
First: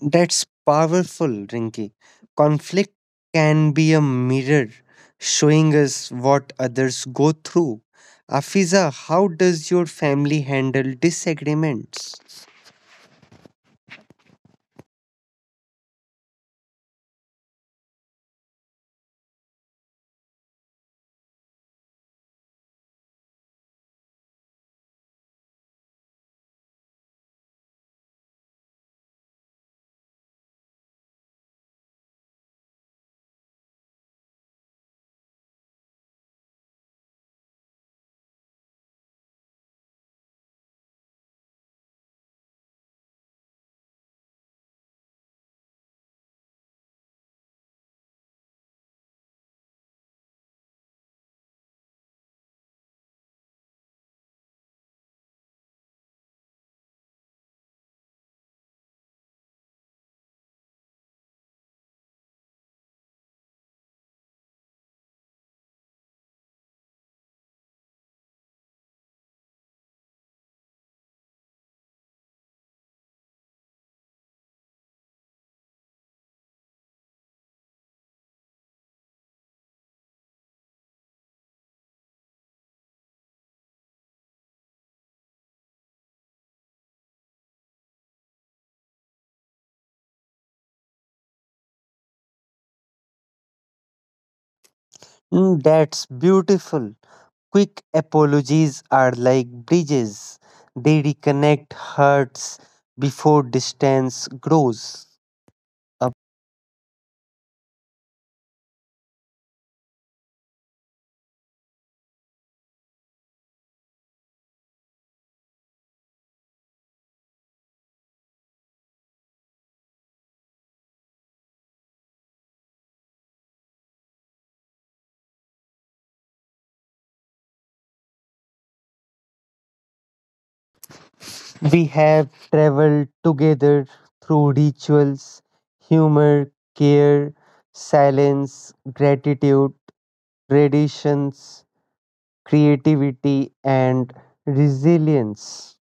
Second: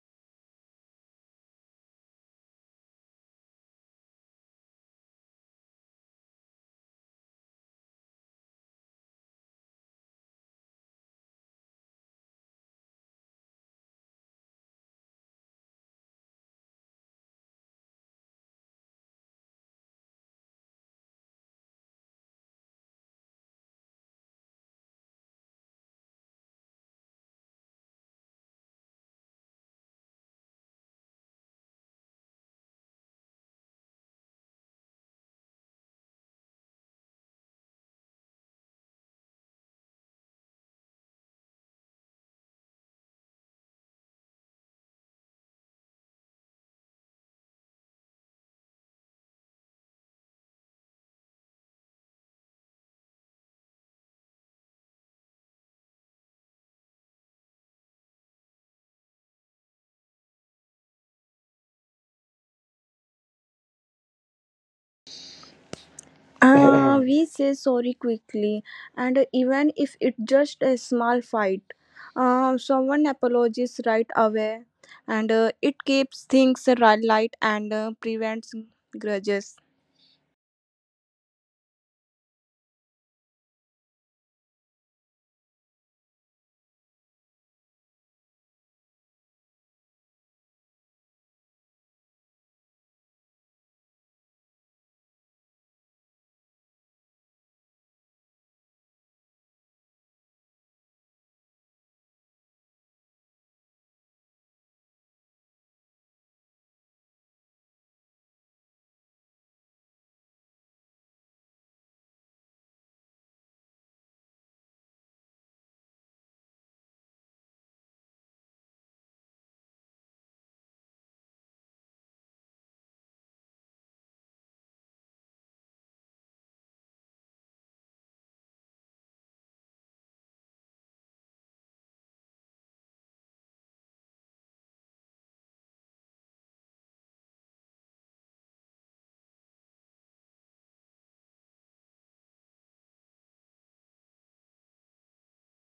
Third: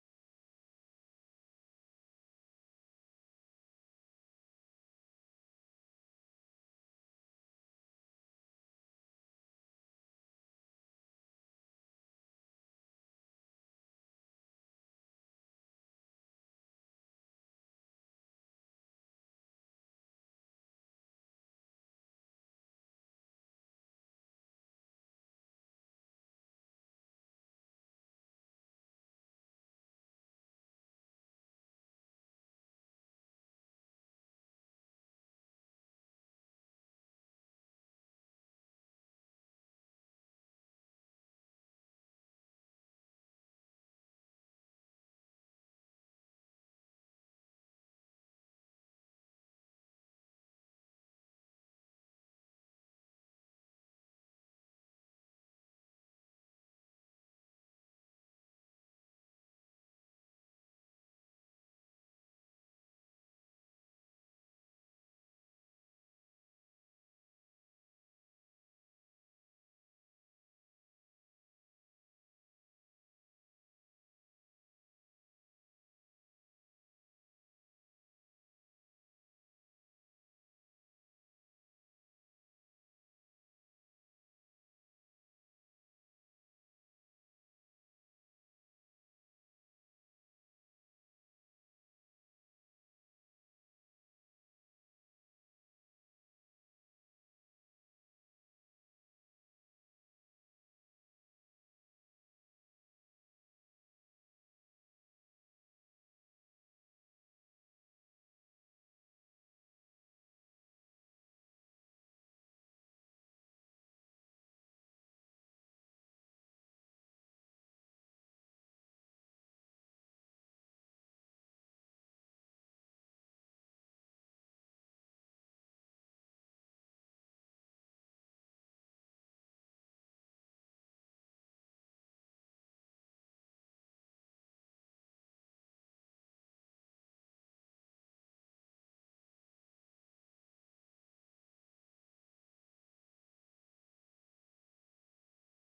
A: That's powerful, Rinki. Conflict can be a mirror showing us what others go through. Afiza, how does your family handle disagreements?
C: We say sorry quickly, and even if it's just a small fight, someone apologizes right away, and it keeps things light and prevents grudges.
A: Mm, that's beautiful. Quick apologies are like bridges, they reconnect hearts before distance grows. We have traveled together through rituals, humor, care, silence, gratitude, traditions, creativity, and resilience.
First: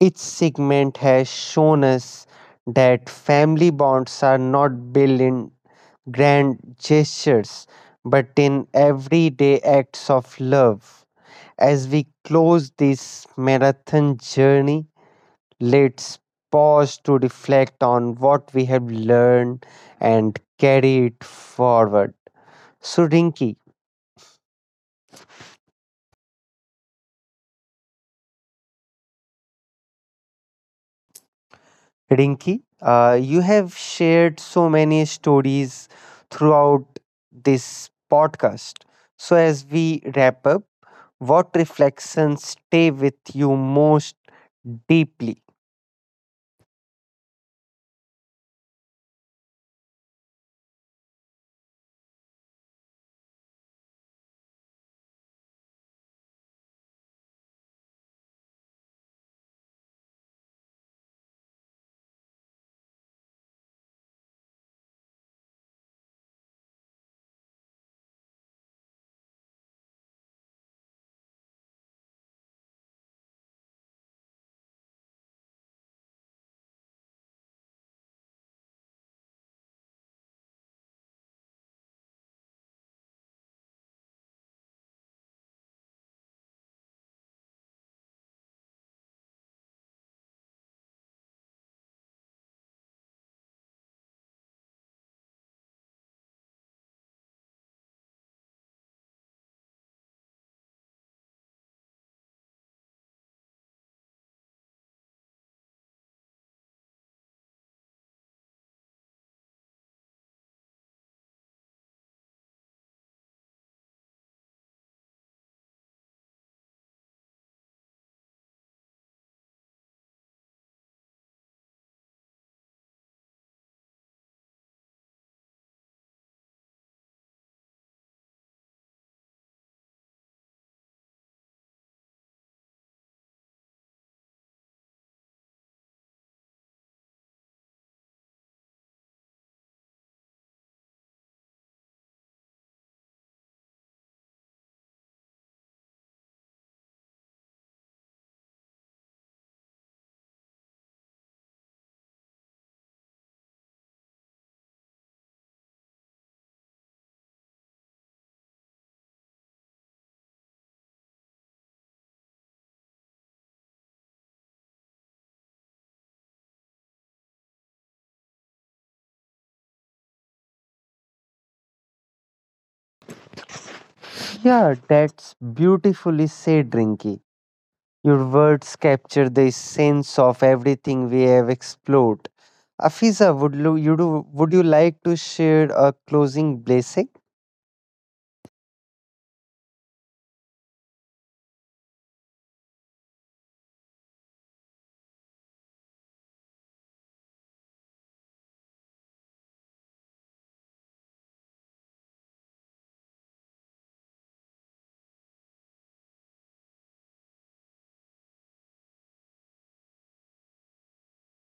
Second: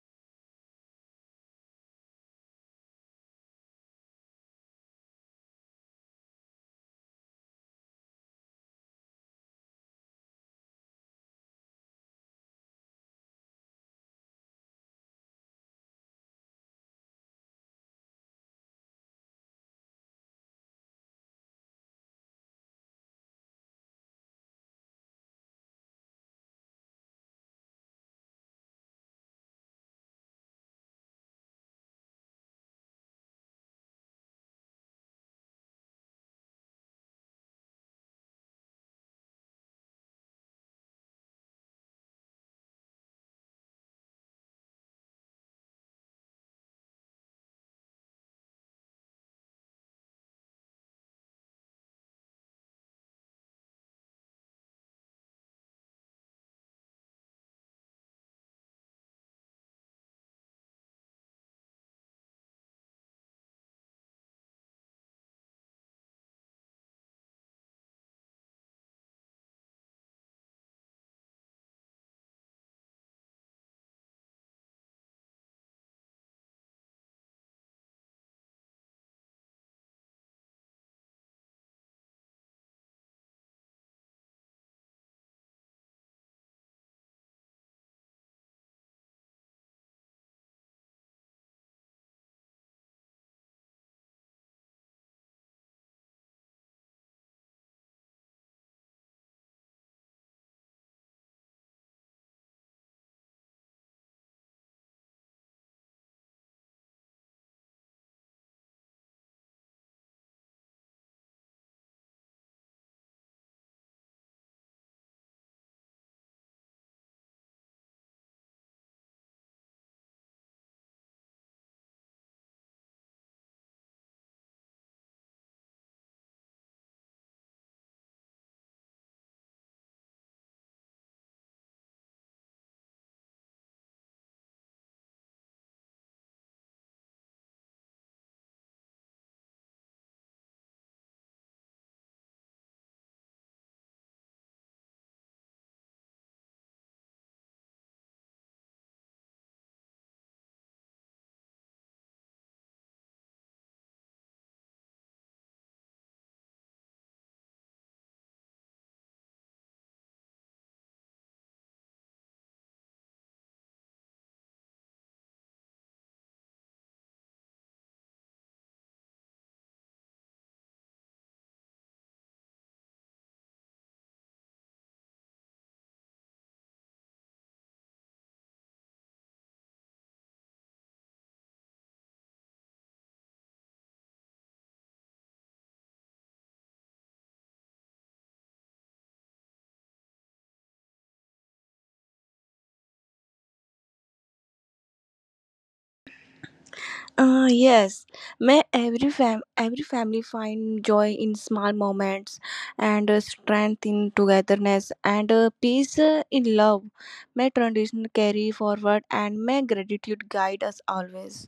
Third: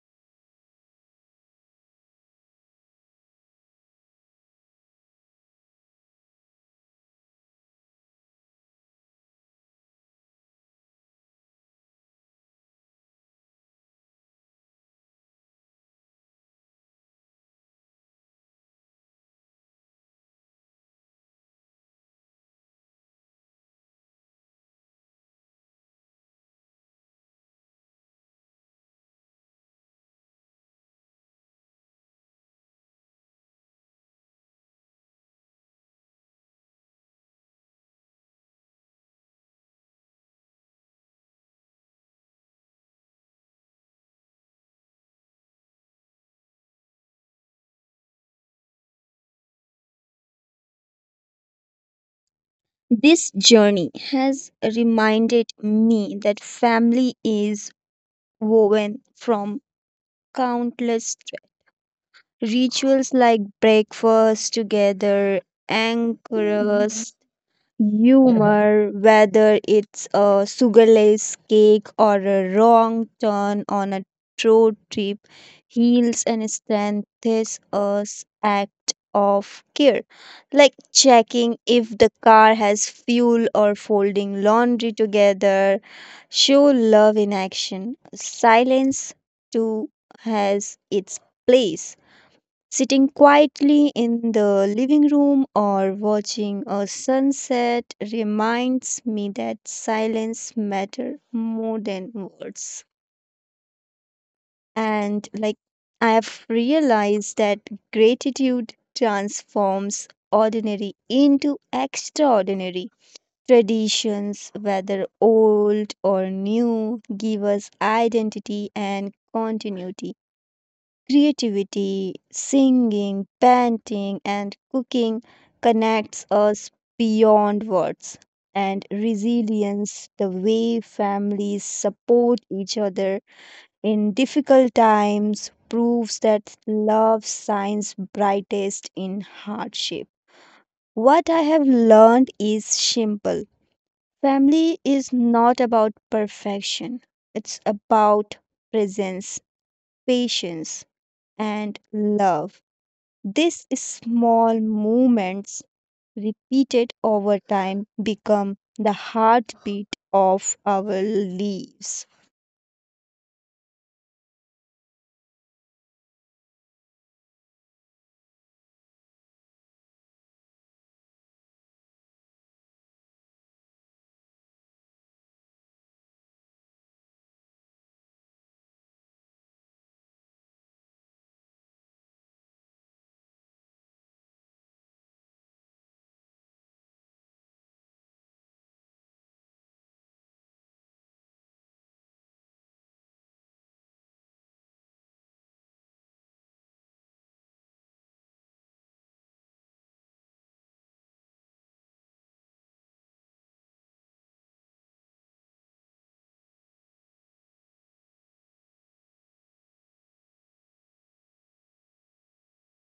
A: Each segment has shown us that family bonds are not built in grand gestures, but in everyday acts of love. As we close this marathon journey, let's pause to reflect on what we have learned and carry it forward. So, Rinki, you have shared so many stories throughout this podcast. So, as we wrap up, what reflections stay with you most deeply?
B: This journey has reminded me that family is woven from countless rituals like breakfast together, anchors, humor, whether it's a sugarless cake or a wrong turn on a road trip, heals and strengthens us act of care, like checking if the car has fuel or folding laundry together. Show love in action. Silence too has its place. Sitting quietly in the living room or watching a sunset reminds me that silence matters more than words. And like I have realized that gratitude transforms ordinary into extraordinary. Traditions, whether old or new, give us identity and continuity. Creativity, singing, painting, and cooking connects us beyond words. And resilience, the way families support each other in difficult times, proves that love shines brightest in hardship. What I have learned is simple. Family is not about perfection, it's about presence, patience, and love. These small movements, repeated over time, become the heartbeat of our lives.
A: Yeah, that's beautifully said, Rinki. Your words capture the sense of everything we have explored. Afiza, would you like to share a closing blessing?
C: Uh, yes, may every every family find joy in small moments, and strength in togetherness, and peace in love. May tradition carry forward, and may gratitude guide us always.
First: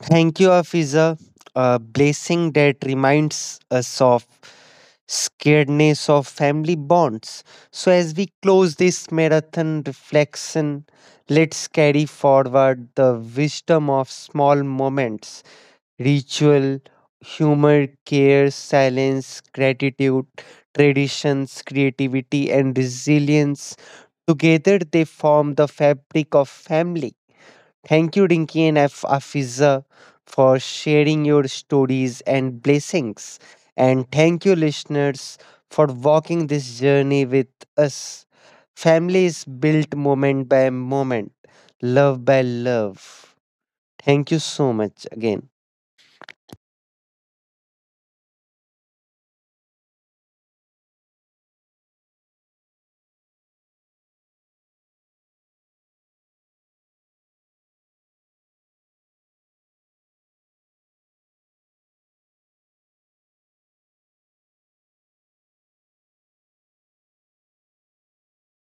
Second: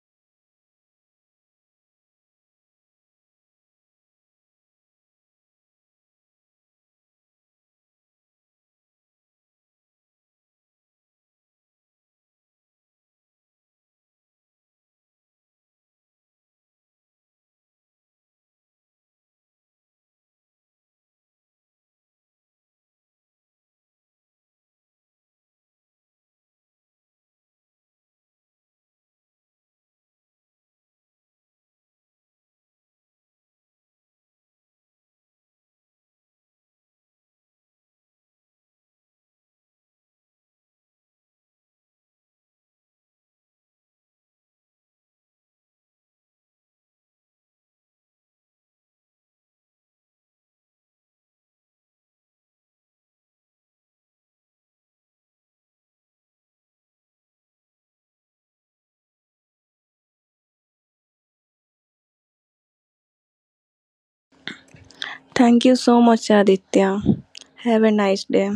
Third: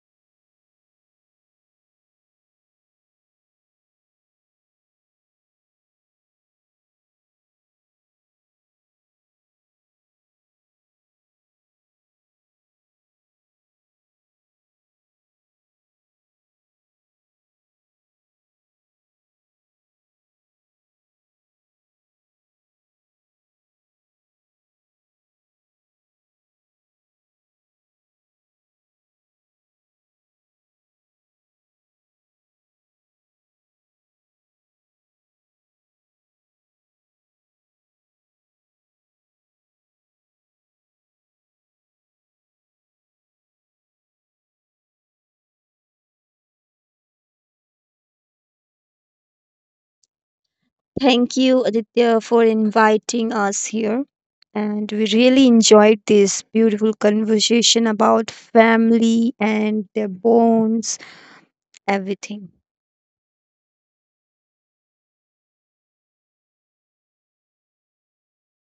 A: Thank you, Afiza. A blessing that reminds us of scaredness of family bonds. So, as we close this marathon reflection, let's carry forward the wisdom of small moments, ritual, humor, care, silence, gratitude, traditions, creativity, and resilience. Together, they form the fabric of family. Thank you, Rinki and Afiza, for sharing your stories and blessings. And thank you, listeners, for walking this journey with us. Family is built moment by moment, love by love. Thank you so much again.
B: Thank you, Aditya, for inviting us here. And we really enjoyed this beautiful conversation about family and their bonds, everything.
C: Thank you so much, Aditya. Have a nice day.